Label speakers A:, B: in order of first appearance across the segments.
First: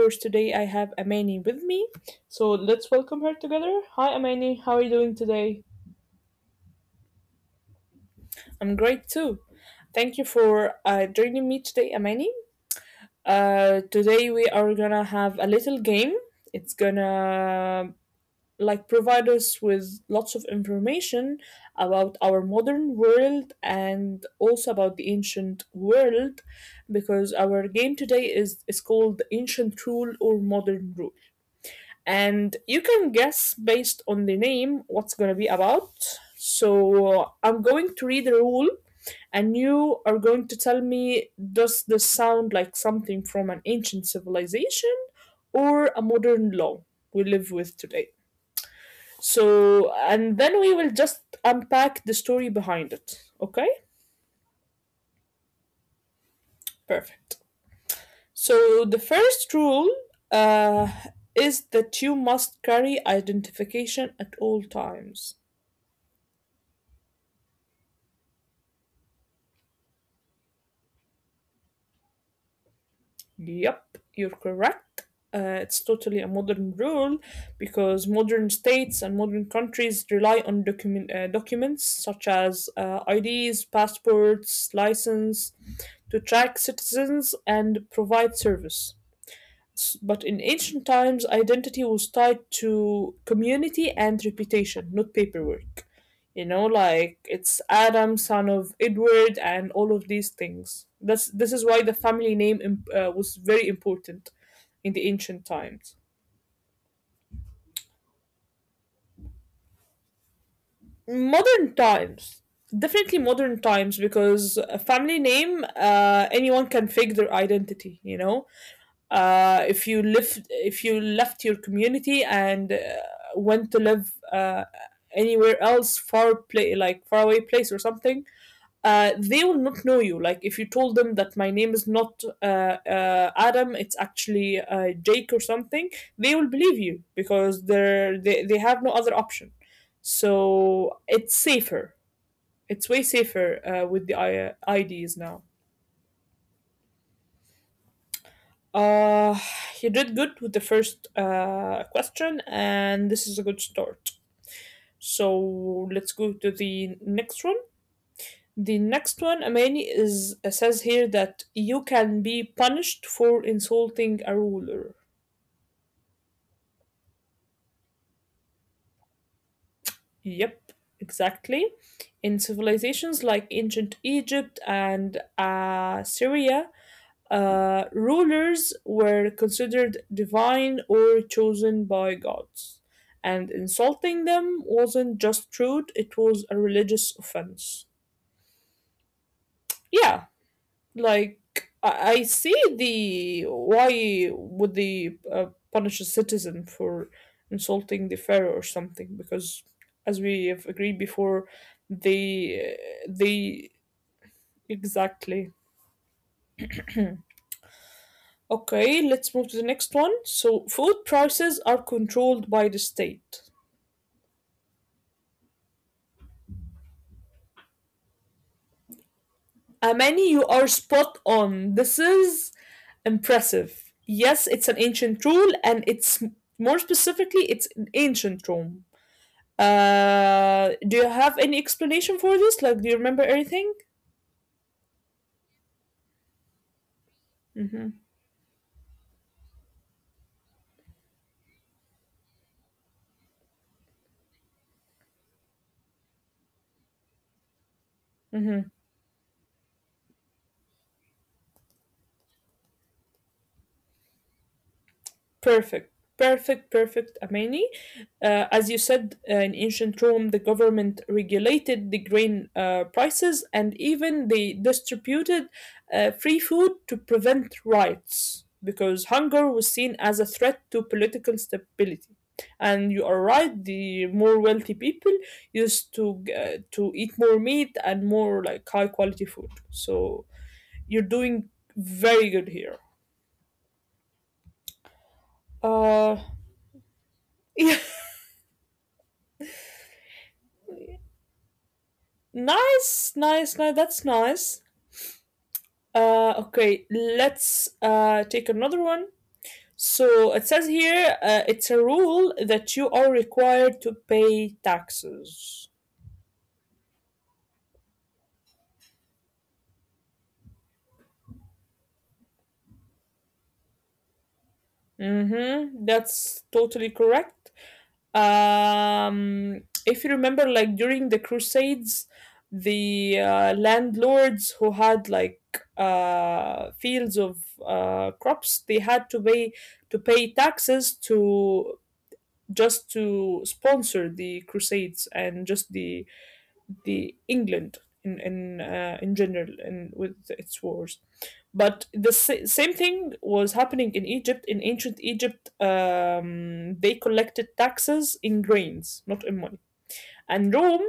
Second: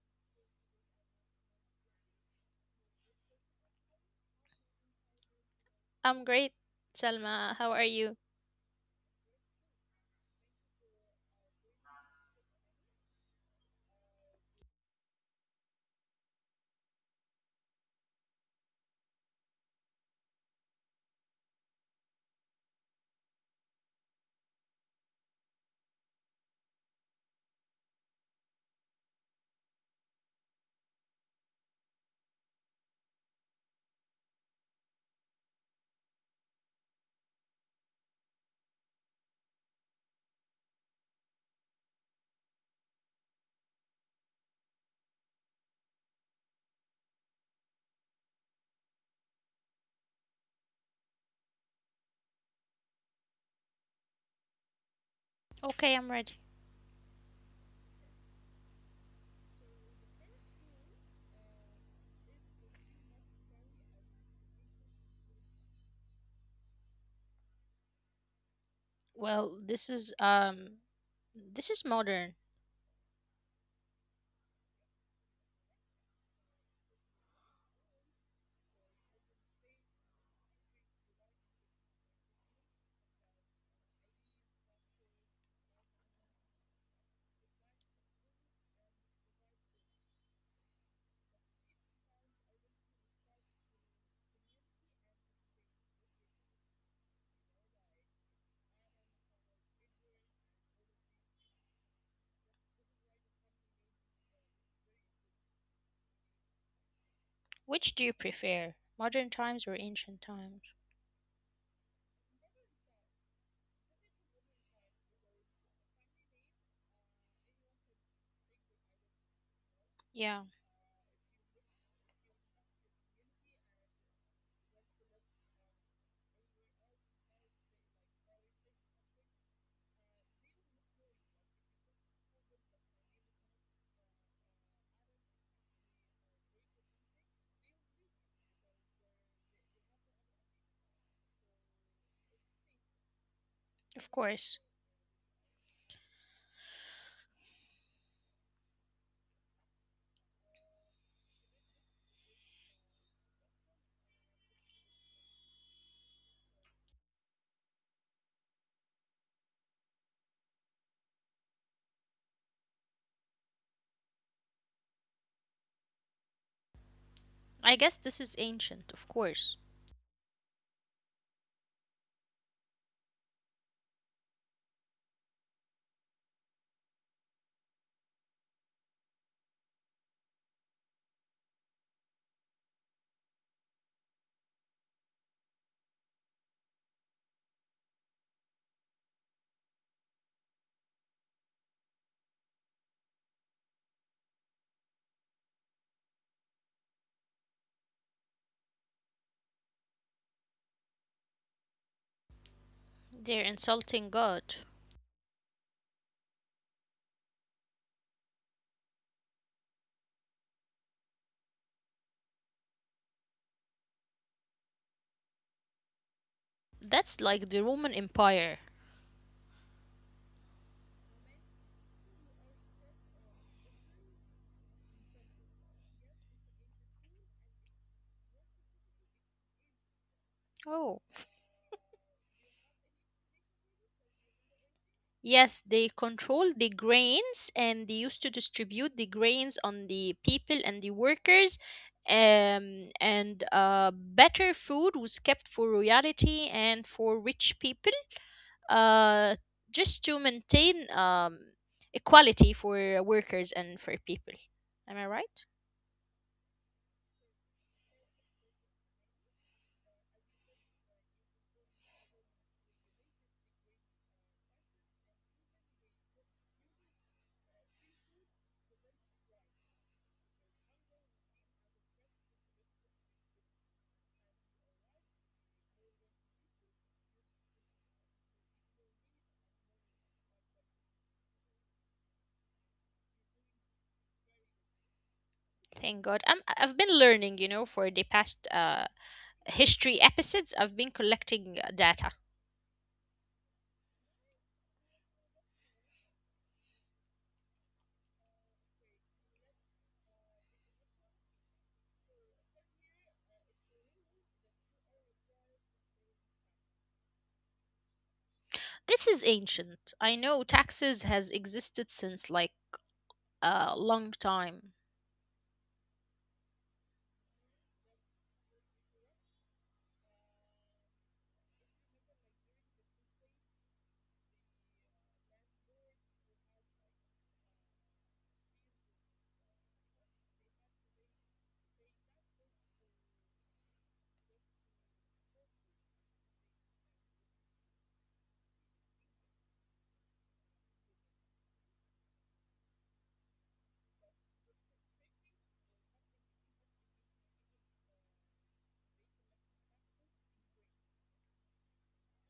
A: course, today I have Amani with me. So let's welcome her together. Hi, Amani. How are you doing today?
B: I'm great, Selma. How are you?
A: I'm great too. Thank you for joining me today, Amani. Today we are gonna have a little game. It's gonna like provide us with lots of information about our modern world, and also about the ancient world, because our game today is called ancient rule or modern rule, and you can guess based on the name what's going to be about. So I'm going to read the rule and you are going to tell me, does this sound like something from an ancient civilization or a modern law we live with today? So, and then we will just unpack the story behind it. Okay?
B: Okay, I'm ready.
A: Perfect. So, the first rule uh, is that you must carry identification at all times.
B: Well, this is modern.
A: Yep, you're correct. It's totally a modern rule because modern states and modern countries rely on documents such as IDs, passports, license to track citizens and provide service. But in ancient times, identity was tied to community and reputation, not paperwork. You know, like it's Adam, son of Edward, and all of these things. That's this is why the family name was very important in the ancient times.
B: Which do you prefer? Modern times or ancient times?
A: Modern times, definitely modern times, because a family name, anyone can fake their identity. You know,
B: Yeah,
A: if you left your community and went to live anywhere else, far play like faraway place or something. They will not know you. Like, if you told them that my name is not adam, it's actually jake or something, they will believe you because they have no other option. So it's safer, it's way
B: of
A: safer
B: course.
A: with the ID's now. Uh, you did good with the first question, and this is a good start. So let's go to the next one. The next one, Amani, is says here that you can be punished for insulting a ruler.
B: I guess this is ancient, of course.
A: Yep, exactly. In civilizations like ancient Egypt and Syria, rulers were considered divine or chosen by gods, and insulting them wasn't just rude, it was a religious offense. Yeah, like I, I see the, why would they punish a citizen for insulting the pharaoh or something, because as we have agreed before,
B: They're
A: they
B: insulting God.
A: they exactly. Okay, let's move to the next one. So, food prices are controlled by the state.
B: That's like the Roman Empire.
A: Amani, you are spot on. This is impressive. Yes, it's an ancient rule, and it's more specifically, it's in ancient Rome.
B: Oh,
A: Do you have any explanation for this? Like, do you remember anything?
B: yes, they control the grains and they used to distribute the
A: Mm-hmm.
B: grains on the people and the workers. And better food was kept for royalty and for rich people, uh,
A: Mm-hmm.
B: just to maintain equality for workers and for people. Am I right?
A: Perfect, perfect, perfect, Amani. As you said, in ancient Rome, the government regulated the grain prices, and even they distributed free food to prevent riots because hunger was seen as a threat to political stability. And you are right, the more wealthy people used to eat more meat and more like high quality food. So you're doing very good here.
B: Thank God. I've been learning, you know, for the
A: Uh,
B: past history episodes. I've been collecting data.
A: Nice, nice, nice. That's nice. Okay, let's take another one. So it says here, it's a rule that you are required to pay taxes.
B: This is ancient. I know taxes has existed since like a long time.
A: Mm-hmm. That's totally correct. If you remember, like during the Crusades, the landlords who had like fields of crops, they had to pay taxes to just to sponsor the crusades and just the England in general and with its wars. But the same thing was happening in Egypt. In ancient Egypt, they collected taxes in grains, not in money. And Rome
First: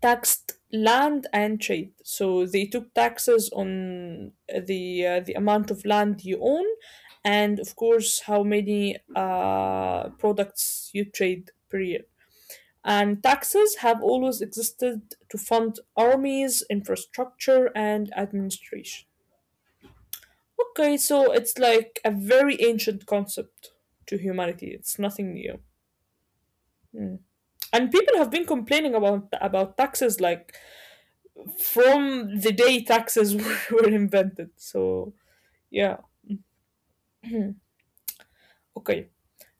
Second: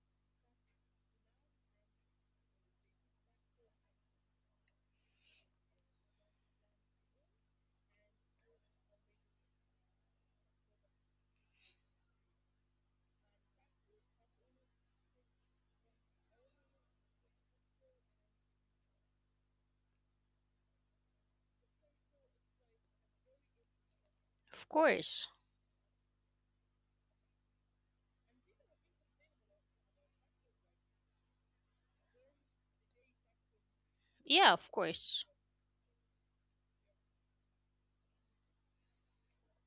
A: taxed land and trade. So they took taxes on the amount of land you own, and of course how many products you trade per year. And taxes have always existed to fund armies, infrastructure, and administration. Okay, so it's like a very ancient concept to
B: Of
A: humanity. It's
B: course.
A: nothing new. Mm. And people have been complaining about taxes, like, from the day taxes were
B: Yeah,
A: invented.
B: of
A: So
B: course.
A: yeah. Okay.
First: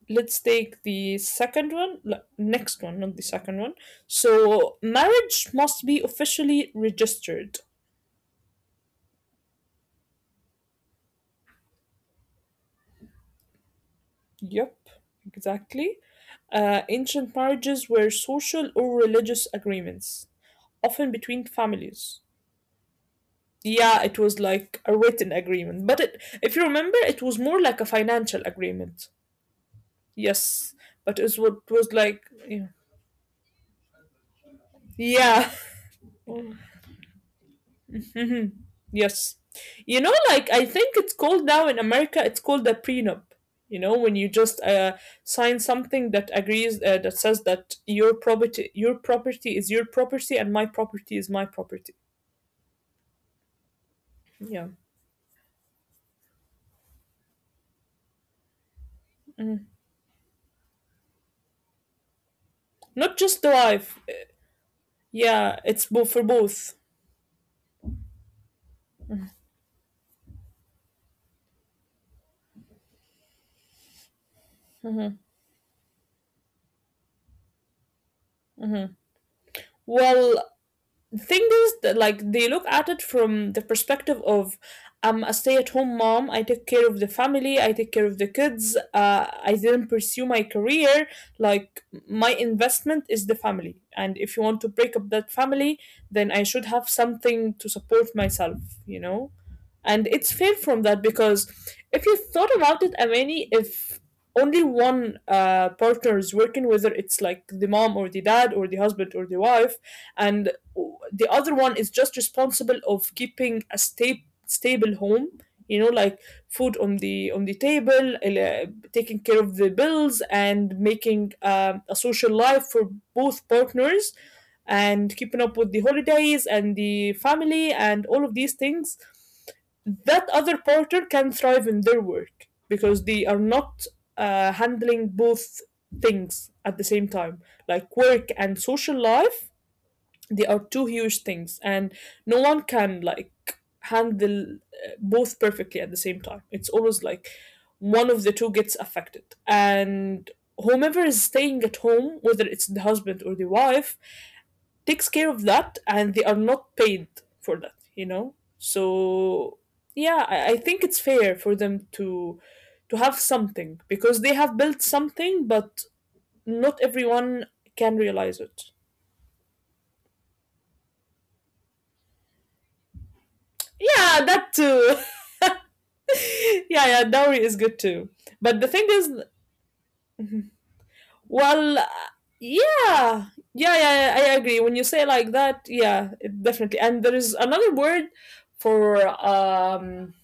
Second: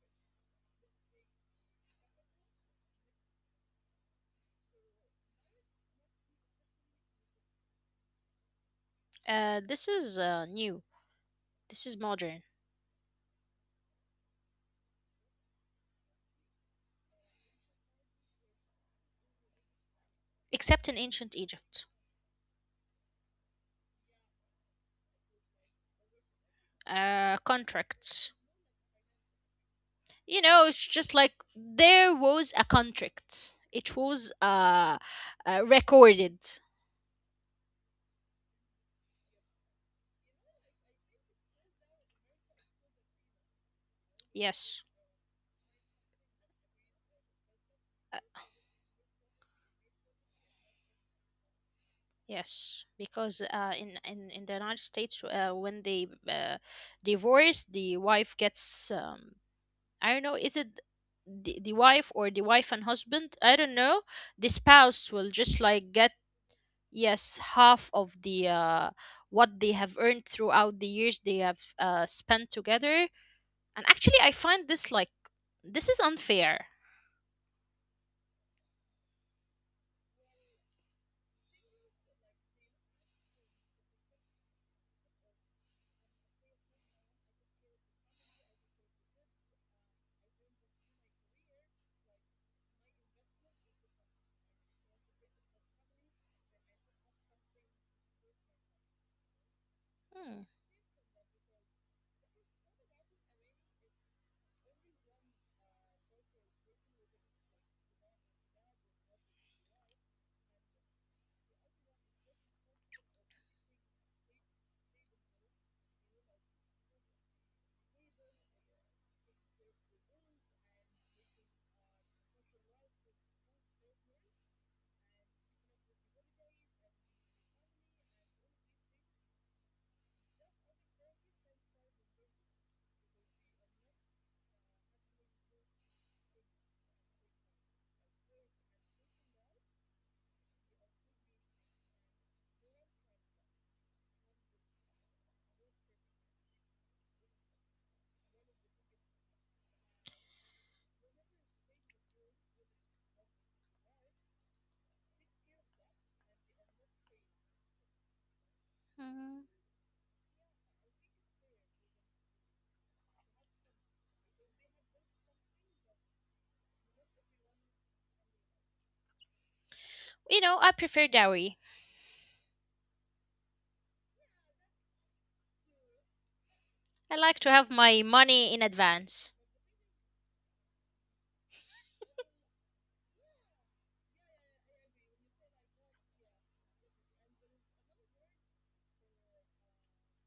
A: Let's take the second one, next one, not the second one. So marriage must be officially registered.
B: This is new. This is modern.
A: Yep, exactly. Ancient marriages were social or religious agreements,
B: Except in
A: often
B: ancient
A: between
B: Egypt.
A: families. Yeah, it was like a written agreement, but if you remember, it was more like a
B: Contracts.
A: financial agreement.
B: You know,
A: Yes,
B: it's just
A: but it
B: like
A: was, it was
B: there
A: like,
B: was a
A: yeah.
B: contract. It was
A: Yeah.
B: recorded.
A: Hmm. Yes. You know, like, I think it's called now in America, it's called a prenup. You know, when you just
B: Yes.
A: sign something that agrees, that says that
B: Uh,
A: your property is your property, and my property is my property.
B: Yes, because in the
A: Yeah.
B: United States, when they divorce, the wife gets
A: Mhm.
B: I don't know, is it the wife or the wife and
A: Not just
B: husband?
A: the
B: I don't
A: wife.
B: know. The spouse will
A: Yeah,
B: just
A: it's
B: like
A: both for
B: get,
A: both.
B: yes, half of the, what they have earned throughout the years they have spent together. And actually, I find this, like, this is unfair.
A: Well, thing is that, like, they look at it from the perspective of, I'm a stay-at-home mom. I take care of the family. I take care of the kids. I didn't pursue my career. Like, my investment is the family, and if you want to break up that family, then I should have something to support myself. You know, and
B: Hmm.
A: it's fair from that because, if you thought about it, Amani, if only one partner is working, whether it's like the mom or the dad or the husband or the wife, and the other one is just responsible of keeping a stable home, you know, like food on the table, taking care of the bills, and making a social life for both partners, and keeping up with the holidays and the family and all of these things, that other partner can thrive in their work because they are not handling both things at the same time, like work and social life. They are two huge things, and no one can, like, handle both perfectly at the same time. It's always like one of the two gets affected, and whomever is staying at home, whether it's the husband or the wife, takes care of that, and they are not paid for that, you know.
B: Mm.
A: So yeah, I think it's fair for them to have something because they have built something, but not everyone can realize it.
B: You know, I prefer dowry.
A: Yeah, that too. Yeah, yeah,
B: I like
A: dowry
B: to
A: is
B: have
A: good
B: my
A: too.
B: money in
A: But the thing is,
B: advance.
A: well, yeah, yeah, yeah, yeah, I agree. When you say like that, yeah, it definitely. And there is another word for,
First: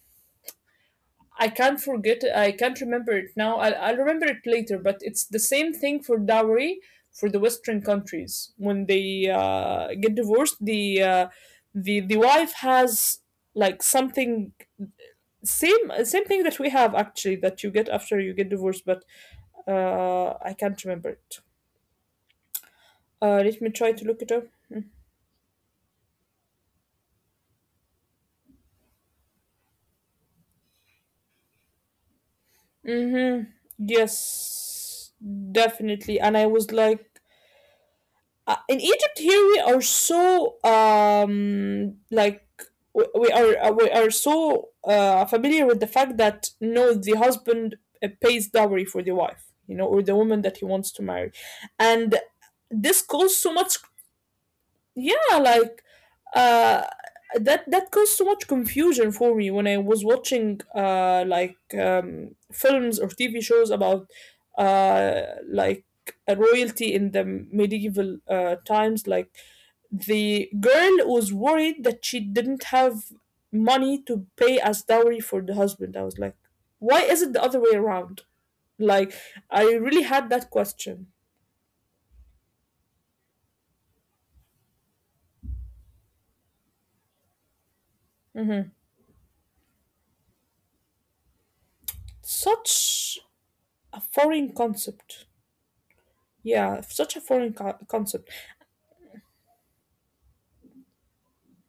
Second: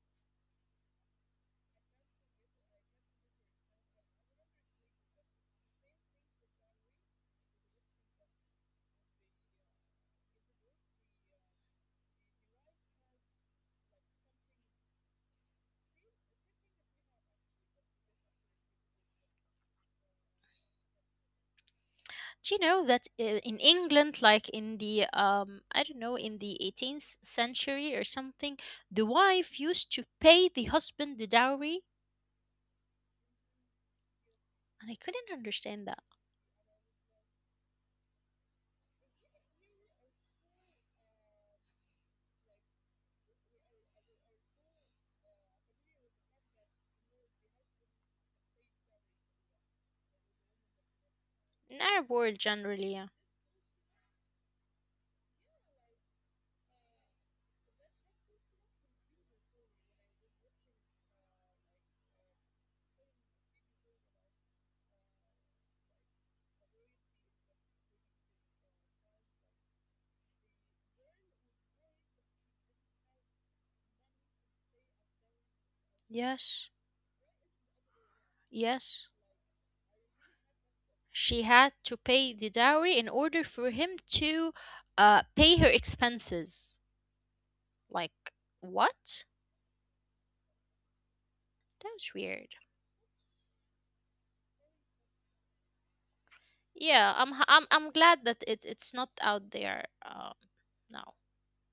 A: I can't forget. I can't remember it now. I'll remember it later. But it's the same thing for dowry for the Western countries when they get divorced. The wife has like something, same thing that we have actually, that you get after you get divorced, but I can't remember it.
B: Do you know that
A: Uh,
B: in
A: let me try to
B: England,
A: look it up.
B: like, in the I don't know, in the 18th century or something, the wife used to pay the husband the dowry,
A: Hmm.
B: and I
A: Yes,
B: couldn't understand that.
A: definitely. And I was like, in Egypt here we are so, like, we are, so familiar with the fact that, no, the husband pays dowry for the wife, you know, or the woman that he wants to marry,
B: In Arab
A: and
B: world generally,
A: this
B: yeah.
A: caused so much. Yeah, like uh that caused so much confusion for me when I was watching like films or TV shows about uh like a royalty in the medieval times, like, the girl was worried that she didn't have money to pay as dowry for the husband. I was like,
B: Yes,
A: why is it the other way around?
B: yes.
A: Like, I really had that question.
B: She had to pay the dowry in order for him to pay her expenses. Like,
A: Hmm.
B: what? That was weird.
A: Such a foreign concept. Yeah,
B: Yeah,
A: such a
B: I'm
A: foreign
B: I'm
A: co-
B: I'm glad
A: concept.
B: that it's not out there now.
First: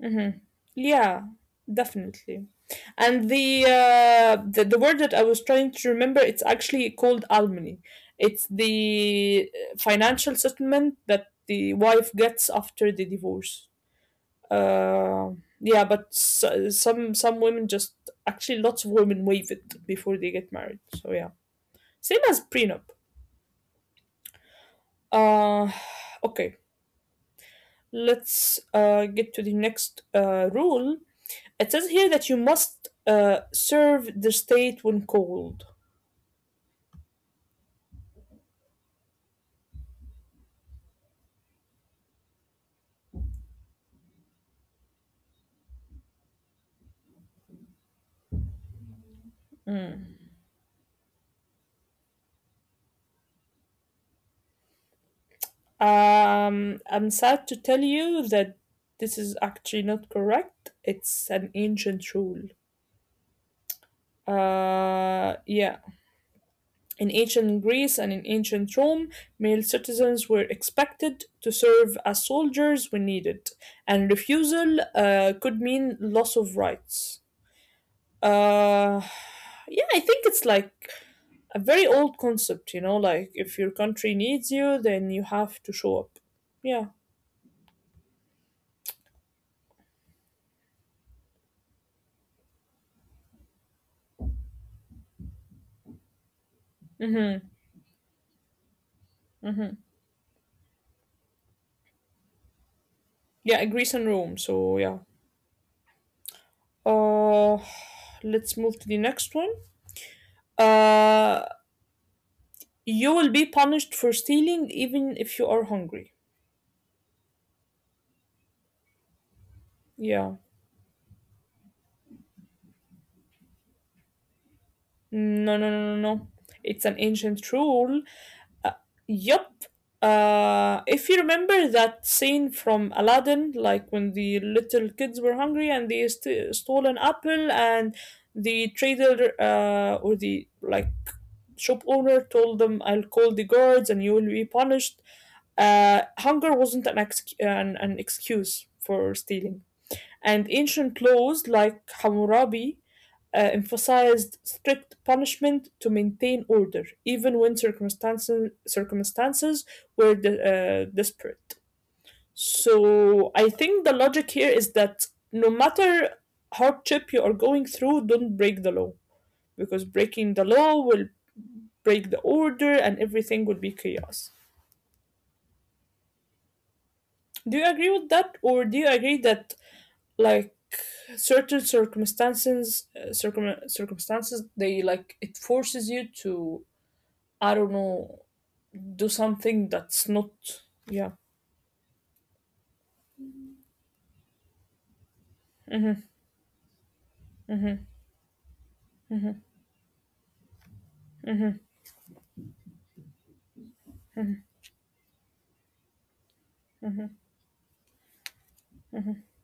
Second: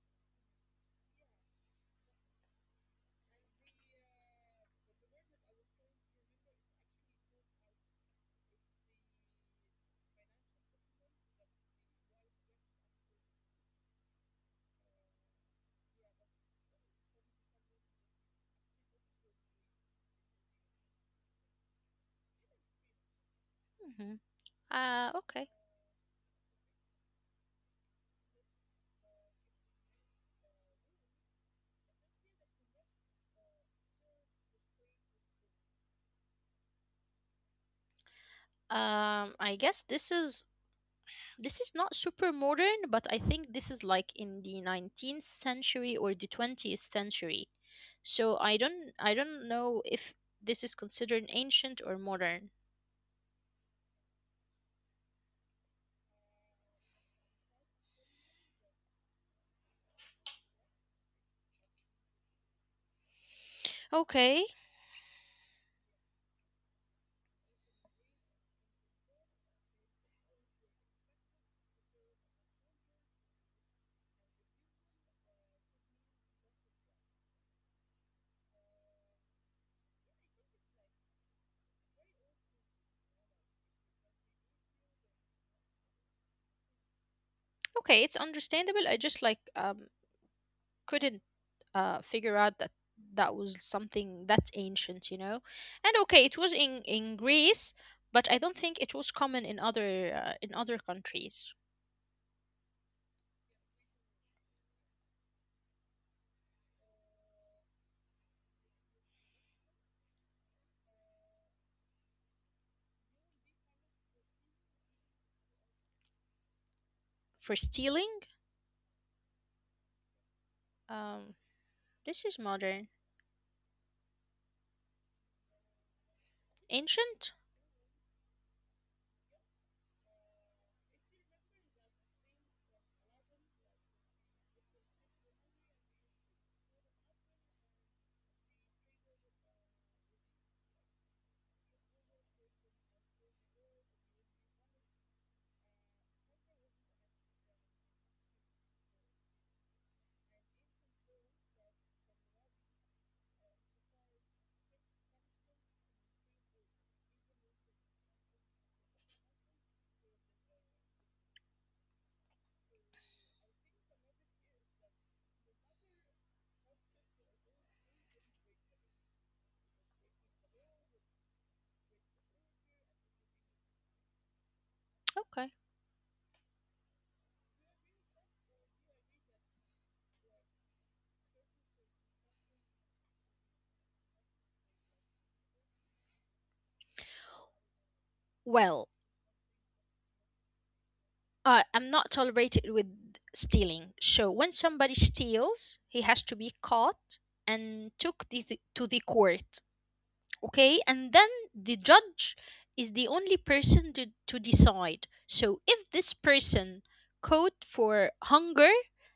A: Hmm. Yeah, definitely. And the word that I was trying to remember, it's actually called almini. It's the financial settlement that the wife gets after the divorce. Uh, yeah, but s some women just, actually lots of women waive it before they get married. So yeah, same as prenup.
B: Mhm. Okay.
A: Uh, okay, let's get to the next rule. It says here that you must serve the state when called.
B: I guess this is not super modern, but I think this is like in the 19th century or the 20th century. So I don't know if this is considered ancient or modern.
A: I'm sad to tell you that this is actually not correct. It's an ancient rule.
B: Okay.
A: Yeah. In ancient Greece and in ancient Rome, male citizens were expected to serve as soldiers when needed, and refusal could mean loss of rights. Uh, yeah, I think it's like a very old concept, you know, like if your country needs you, then you have to show up. Yeah.
B: Okay, it's understandable. I just like couldn't figure out that that was something that's ancient, And okay, it was in
A: Mm-hmm.
B: Greece, but I don't think it was common
A: Mm-hmm.
B: in other countries.
A: Yeah, Greece and Rome. So yeah. Uh, let's move to the next one. Uh, you will be punished for stealing even if you are hungry.
B: For stealing.
A: Yeah.
B: Um, this is modern.
A: No, no, no, no, no. It's an ancient
B: Ancient?
A: rule. Uh, yup. If you remember that scene from Aladdin, like when the little kids were hungry and they stole an apple, and the trader or the like shop owner told them, "I'll call the guards and you will be punished." Hunger wasn't an, ex- an excuse for stealing, and ancient laws like Hammurabi emphasized strict punishment to maintain order, even when circumstances were desperate. So I think the logic here is that no matter hardship you are going through, don't break the law, because breaking the law will break the order and everything will be chaos.
B: Okay.
A: Do you agree with that, or do you agree that like certain circumstances, circumstances, they like it forces you to, I don't know, do
B: Well,
A: something that's not, yeah.
B: I'm not tolerated with stealing. So when somebody
A: Hmm.
B: steals, he has to be caught
A: Hmm.
B: and took to the
A: Hmm.
B: court. Okay, and then the judge is the only person to decide. So if this person
A: Hmm.
B: caught for hunger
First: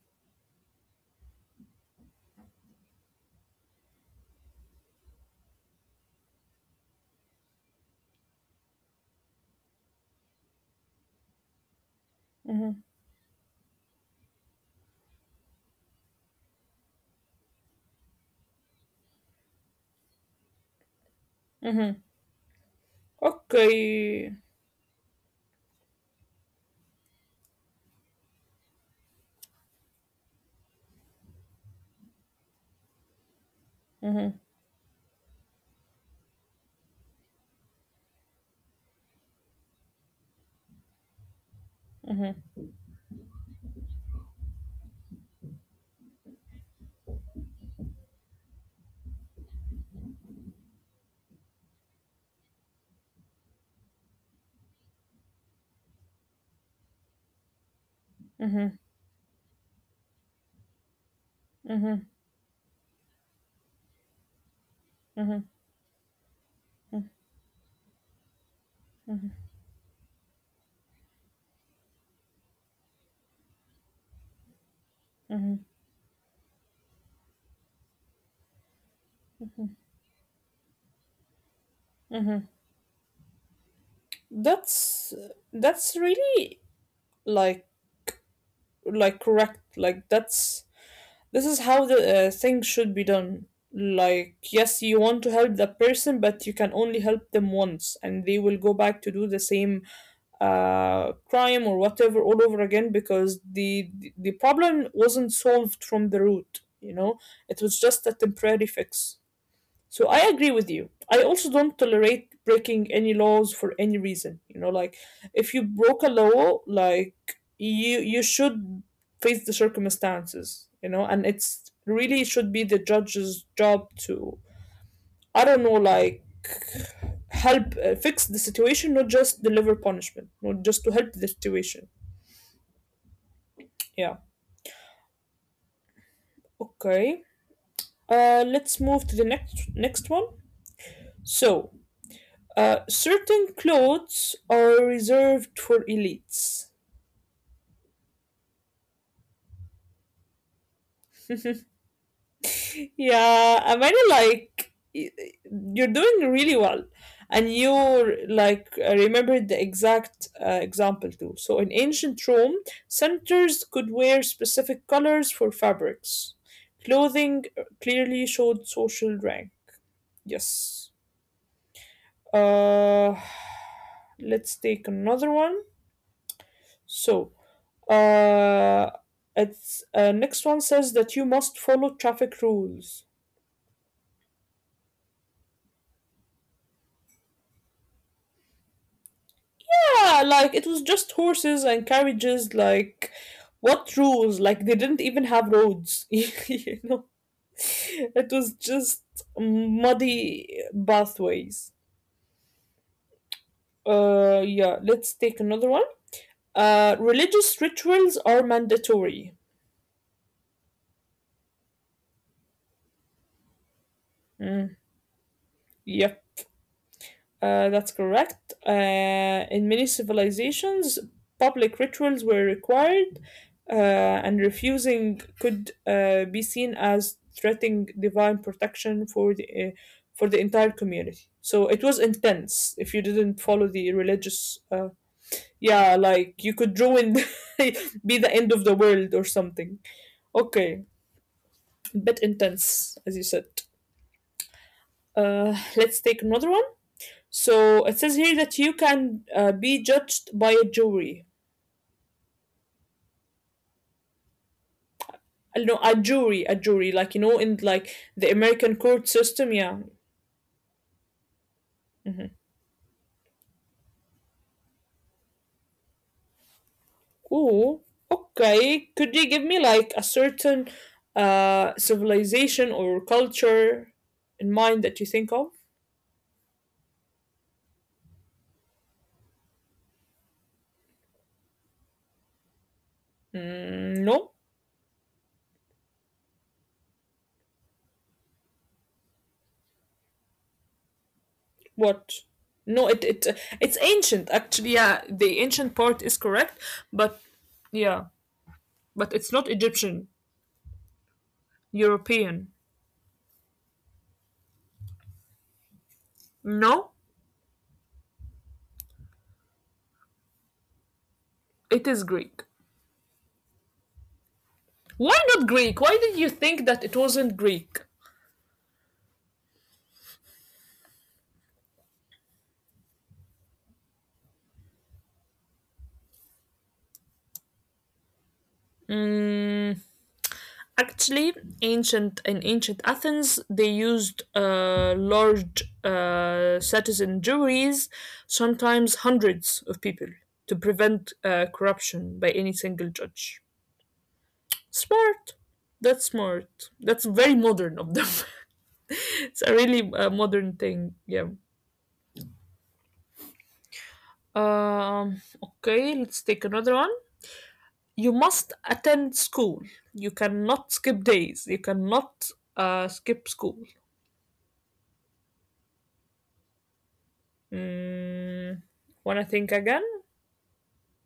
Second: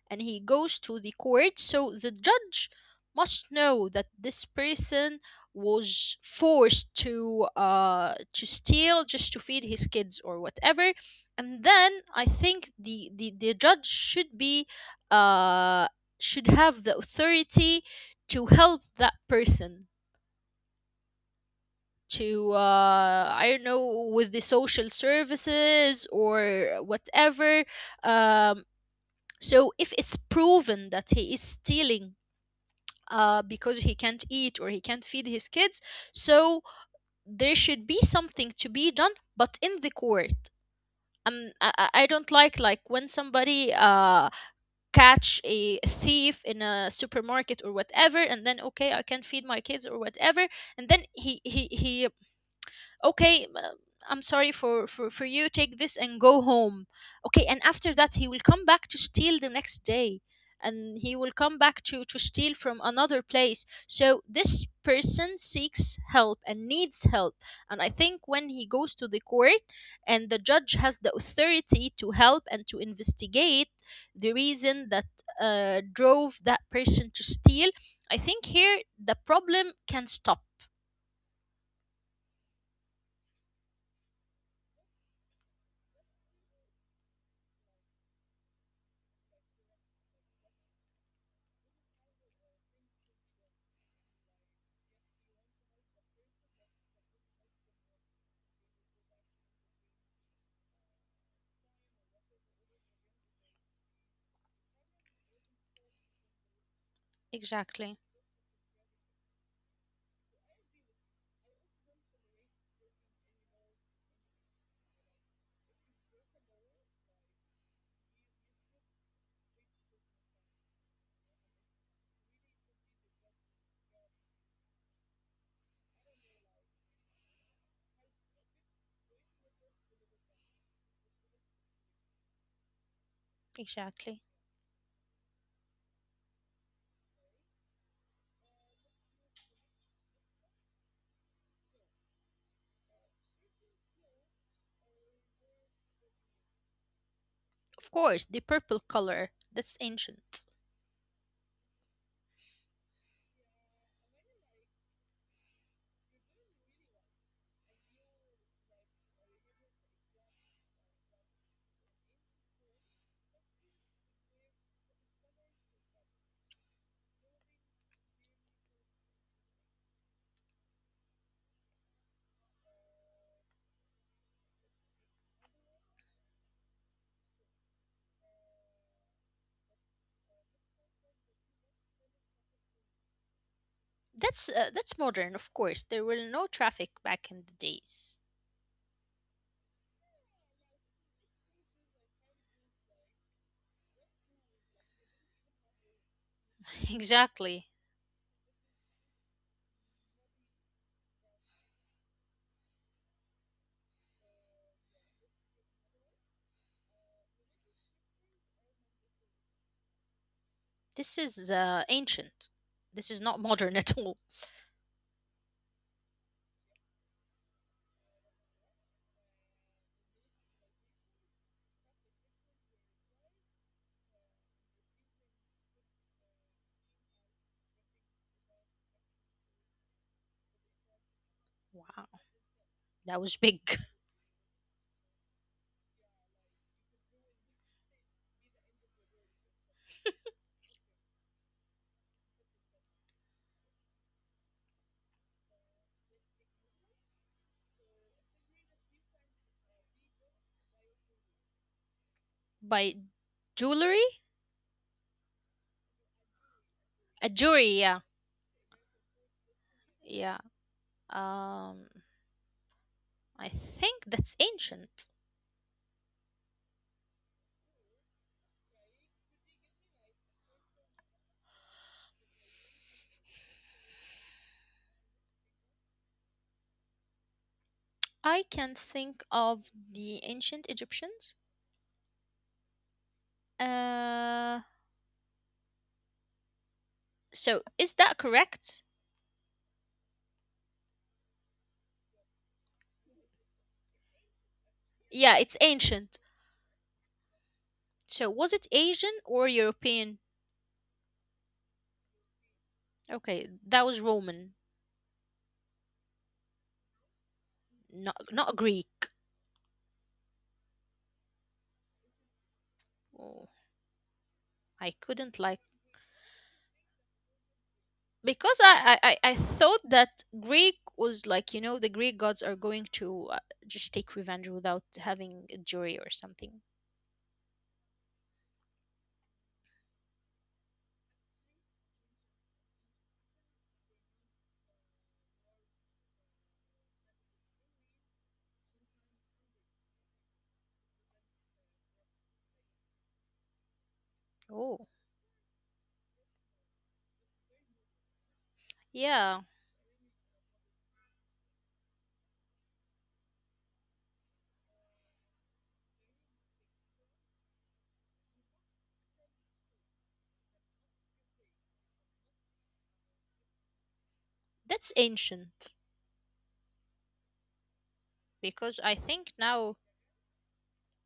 B: and he goes to the court, so the judge must know that this person was forced to steal just to feed his kids or whatever. And then I think the judge uh should have the authority to help that person,
A: Hmm.
B: to, I don't know, with
A: Okay.
B: the social services or whatever. Um, so if it's proven that he is stealing, because he can't
A: Hmm.
B: eat or he can't feed his kids, so there should be something to be done, but in the court. I don't like, when somebody catch a thief in a supermarket or whatever, and then, okay, I can feed my kids or whatever, and then he — okay, I'm sorry for you, take this and go home. Okay, and after that he will come
A: Hmm.
B: back to steal the next day, and he will come back to
A: Hmm.
B: to steal from another place. So this person
A: Hmm.
B: seeks help and needs help. And I think when he goes to the court and the judge has the authority to help and to investigate the reason that
A: Hmm.
B: drove that person to steal, I think here the problem can stop.
A: That's that's really, like like correct, like that's this is how the thing should be done. Like, yes, you want to help the person, but you can only help them once, and they will go back to do the same crime or whatever all over again, because the problem wasn't solved from the root. You know, it was
B: Exactly,
A: just a temporary fix. So I agree with you. I also don't tolerate breaking any laws for any reason. You know, like if you broke a law, like you should face the circumstances, you know, and it's really should be the judge's job to, I don't know, like help fix the situation, not just deliver punishment, not just to help the situation.
B: exactly.
A: Yeah. Okay. Let's move to the next one. So, certain clothes are reserved for elites.
B: Of course, the purple color, that's ancient.
A: Yeah, I mean, like you're doing really well, and you like remember the exact example too. So in ancient Rome, senators could wear specific colors for fabrics. Clothing clearly showed social rank. Yes. Uh, let's take another one. So, uh, it's next one says that you must follow traffic rules.
B: That's modern, of course. There were no traffic back in the days.
A: Yeah, like it was just horses and carriages. Like, what rules? Like, they didn't even have roads.
B: Exactly.
A: It was just muddy pathways. Yeah, let's take another one. Religious rituals are mandatory.
B: This is ancient. This is not modern at all.
A: Mm, yep. That's correct. In many civilizations, public rituals were required, uh, and refusing could be seen as threatening divine protection for the entire community. So it was
B: Wow,
A: intense if you
B: that was
A: didn't
B: big.
A: follow the religious. Yeah, like you could ruin, be the end of the world or something. Okay, bit intense as you said. Let's take another one. So it says here that you can be judged by a jury.
B: By jewelry?
A: No, a jury, like,
B: A
A: in
B: jewelry,
A: like
B: yeah.
A: the American court system. Yeah.
B: Yeah. Um I think that's ancient.
A: Ooh. Okay. Could you give me like a certain civilization or culture in mind that you think of?
B: I can think of the ancient Egyptians.
A: Mm, no.
B: Uh, so is that correct?
A: What? No. It's ancient actually. Yeah,
B: Yeah,
A: the
B: it's
A: ancient part
B: ancient.
A: is correct, but, yeah,
B: So was it
A: but
B: Asian
A: it's
B: or
A: not Egyptian.
B: European?
A: European.
B: Okay, that was Roman,
A: No,
B: not Greek.
A: it is Greek.
B: Oh, I
A: Why
B: couldn't,
A: not
B: like,
A: Greek? Why did you think that it wasn't Greek?
B: because I thought that Greek was like, the Greek gods are going to, just take revenge without having a jury or something.
A: Mm, actually, ancient in ancient Athens, they used large citizen juries, sometimes hundreds of people, to prevent corruption by any single judge.
B: Oh
A: Smart. That's smart. That's very modern of them.
B: yeah,
A: It's a really modern thing. Yeah. Okay. Let's take another one. You must attend school. You cannot skip days. You cannot skip school.
B: that's ancient,
A: Mm,
B: because I
A: Wanna
B: think
A: think
B: now,
A: again?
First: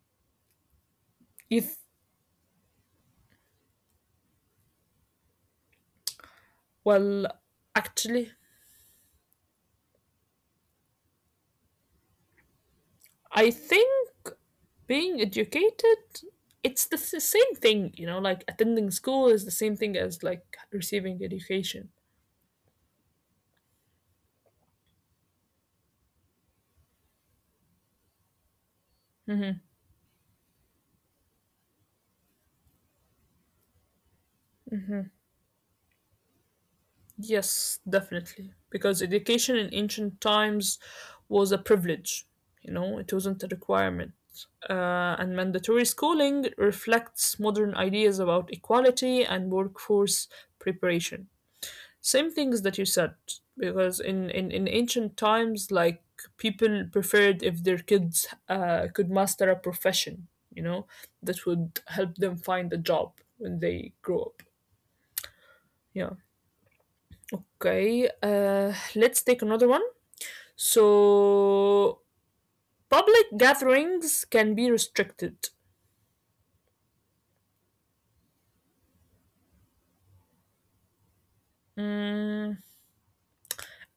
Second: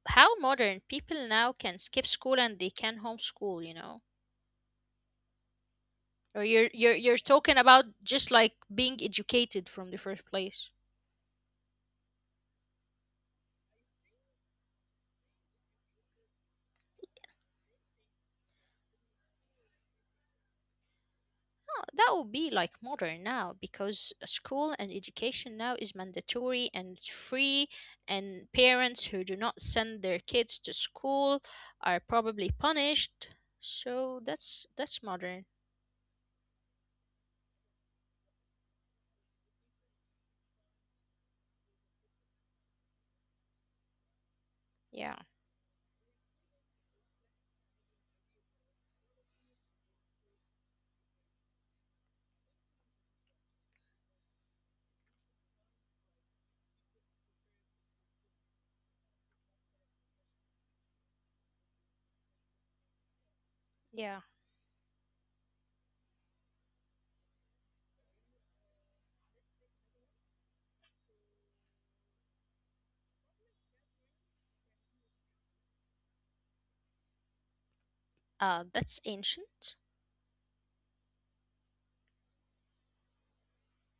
B: how modern people now
A: If
B: can skip school and they can homeschool. You know, or you're
A: Well,
B: talking about just
A: actually,
B: like being educated from the first place.
A: I think being educated, it's the same thing. You know, like attending school is the same thing as like receiving
B: Well,
A: education.
B: that would be like modern now, because school and education now is mandatory and it's free, and parents who do not send their kids to school are probably punished. So that's modern.
A: Yes, definitely. Because education in ancient times was a privilege, you know, it wasn't a requirement.
B: Yeah,
A: And mandatory schooling reflects modern ideas about equality and workforce preparation. Same things that you said, because in ancient times, like people preferred if their kids could master a profession, you know, that would help them find a job when they
B: yeah.
A: grow up. Yeah. Okay, let's take another one. So, public gatherings can be restricted.
B: That's ancient.
A: Mm,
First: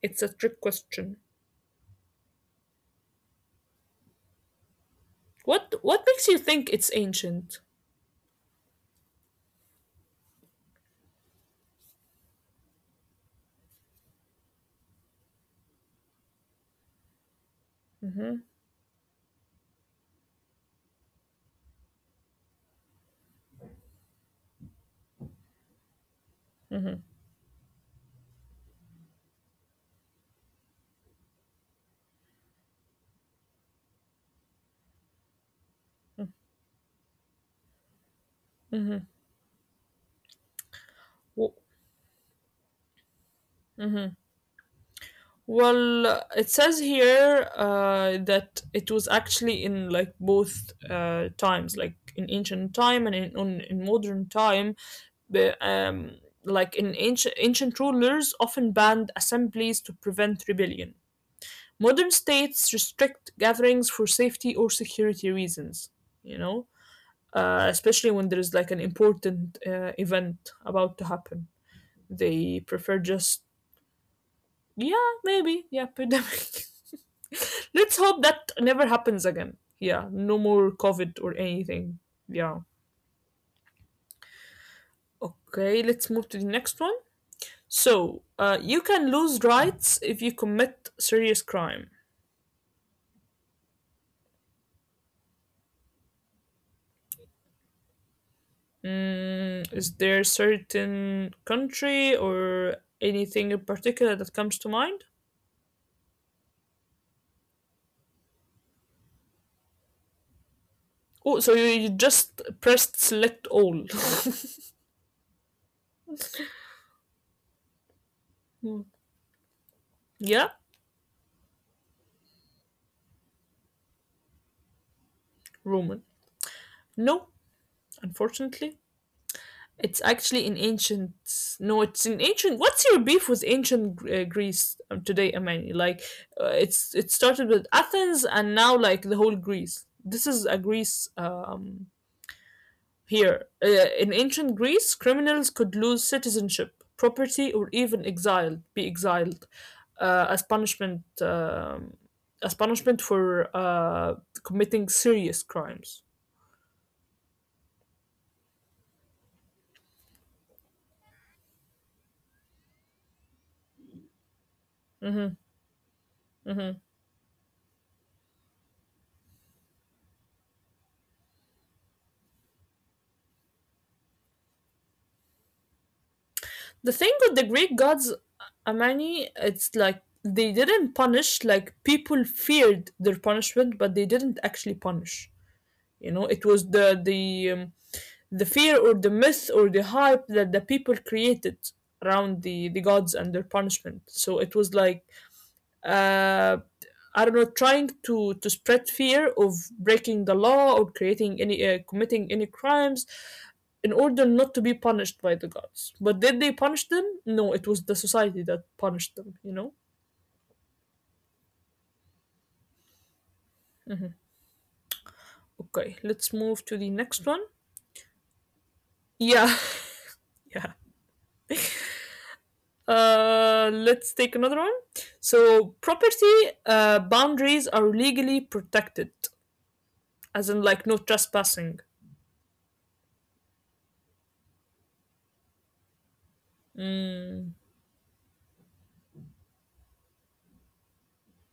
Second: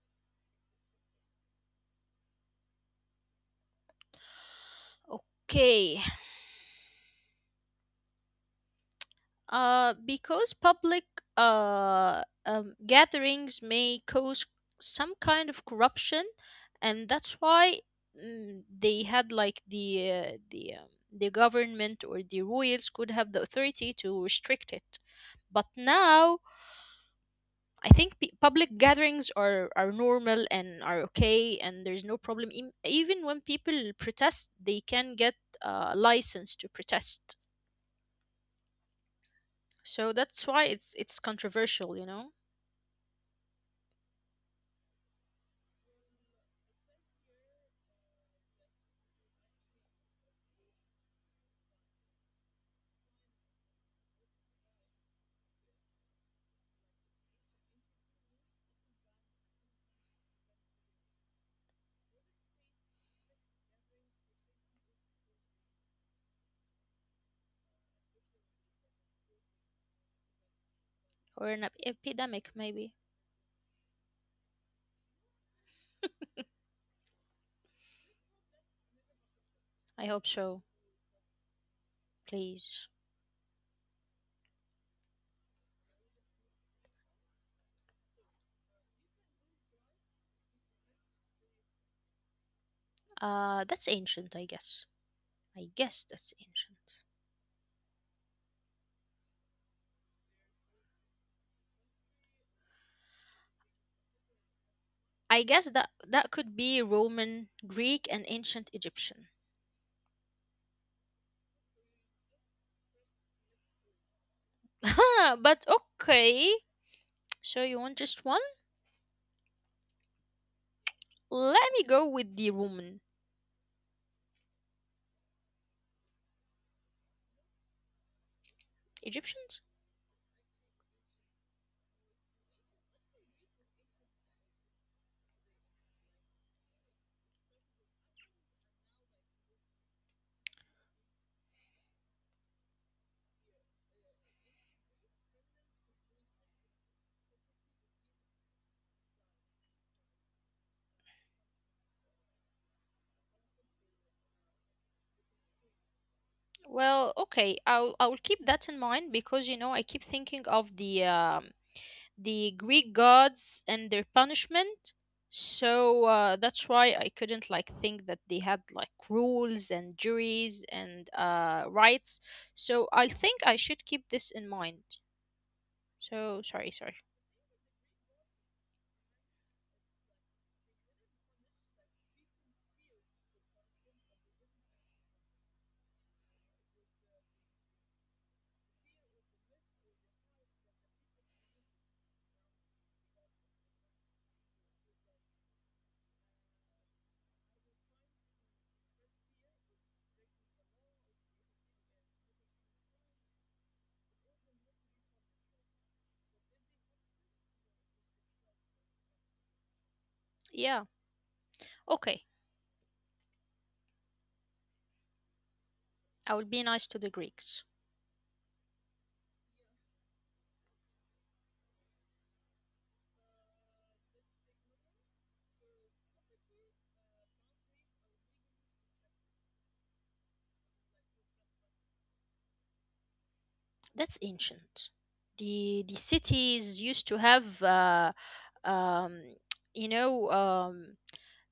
A: it's a trick question. What
B: Okay.
A: what makes you think it's ancient?
B: Because public, gatherings may cause some kind of corruption, and that's why, they had like the government or the royals could have the authority to restrict it. But now I think public gatherings are normal and are okay, and there's no problem. Even when people protest, they can get a license to protest.
A: W-
B: So that's why it's controversial,
A: mhm. Well, it says here that it was actually in like both times, like in ancient time and in modern time. But, like in ancient rulers often banned assemblies to prevent rebellion. Modern states restrict gatherings for safety or security reasons, you know, especially when there is like an important event about to happen.
B: Or an epidemic,
A: They
B: maybe.
A: prefer just, yeah, maybe, yeah, pandemic. Let's hope that never happens again.
B: I
A: Yeah,
B: hope
A: no
B: so.
A: more COVID or anything. Yeah.
B: Please.
A: Okay, let's move to the next one. So, you can lose rights if you commit serious crime.
B: That's ancient, I guess. I guess that's ancient.
A: Is there a certain country or anything in particular that comes to mind?
B: I guess that that could be Roman, Greek, and ancient Egyptian.
A: Oh, so you just pressed select all.
B: But okay, so you want just one.
A: Hmm. Yeah,
B: Let me go with the Roman.
A: Roman. No, unfortunately.
B: Egyptians.
A: It's actually in ancient. No, it's in ancient. What's your beef with ancient Greece today, Amani? Like, it started with Athens and now like the whole Greece. This is a Greece. Here, in ancient Greece, criminals could lose citizenship, property, or even be exiled as punishment, for committing serious crimes.
B: Well, okay, I'll keep that in mind, because, I keep thinking of the Greek gods and their punishment.
A: Mm-hmm,
B: So that's
A: mm-hmm.
B: why I couldn't, like, think that they had like rules and juries and, rights. So I think I should keep this in mind. So sorry,
A: The
B: sorry.
A: thing with the Greek gods, Amani, it's like they didn't punish. Like people feared their punishment, but they didn't actually punish. You know, it was the fear or the myth or the hype that the people created around the gods and their punishment. So it was like, uh I don't know, trying to spread fear of breaking the law or creating any committing any crimes, in order not to be punished by the gods. But did they punish them? No, it was the society that punished them, you know.
B: Yeah, okay.
A: Mhm. Okay,
B: I
A: let's
B: will be
A: move to
B: nice
A: the
B: to the
A: next one.
B: Greeks.
A: Yeah. Yeah. Let's take another one. So, property boundaries are legally protected, as in like no trespassing.
B: That's ancient. The cities used to
A: Mm,
B: have, um, you know um,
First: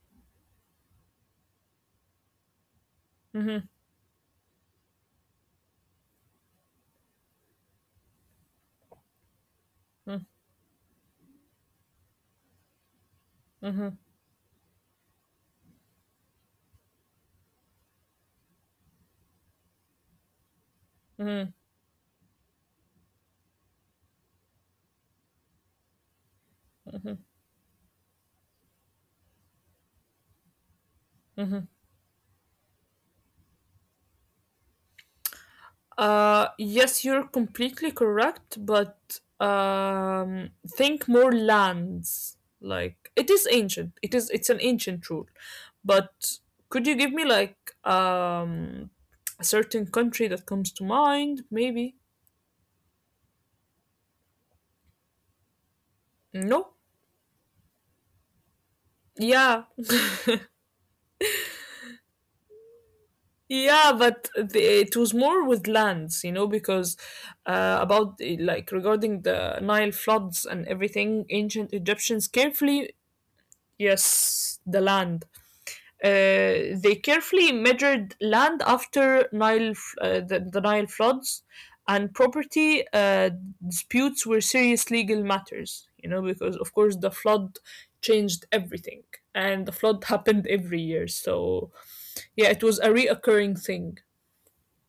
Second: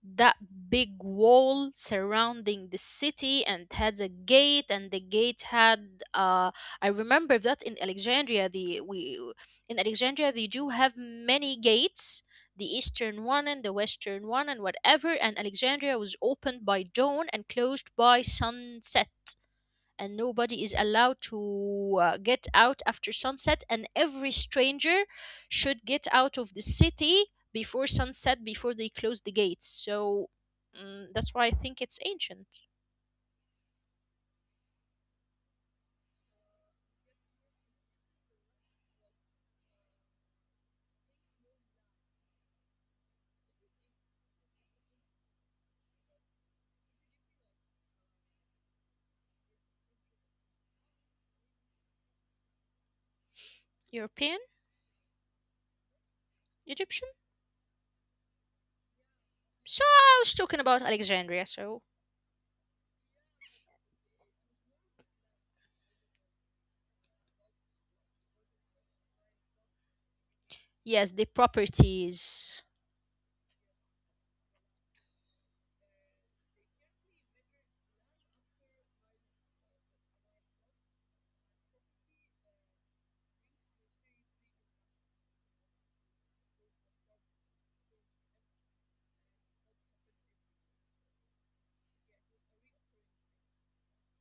B: that big wall surrounding the city, and had a gate, and the gate had, I remember that in alexandria the we in
A: mm,
B: alexandria they do have many gates, the eastern one and the
A: mhm,
B: western one and whatever. And Alexandria was opened by dawn and closed by sunset, and nobody is allowed
A: mhm,
B: to, get out after sunset, and every stranger should get out of the city before sunset before they close the gates. So, that's why I
A: mhm.
B: think it's ancient.
A: Yes, you're completely correct, but think more lands. Like it is ancient. It is. It's an ancient rule, but could you give me like a certain country that comes to mind? Maybe
B: European.
A: no.
B: Egyptian.
A: Yeah.
B: So I was talking about Alexandria. So
A: Yeah, but it was more with lands, you know, because like regarding the Nile floods and everything, ancient
B: yes, the
A: Egyptians carefully,
B: properties.
A: yes, the land. They carefully measured land after the Nile floods, and property disputes were serious legal matters, you know, because of course the flood changed everything, and the flood happened every year. So yeah, it was a reoccurring thing.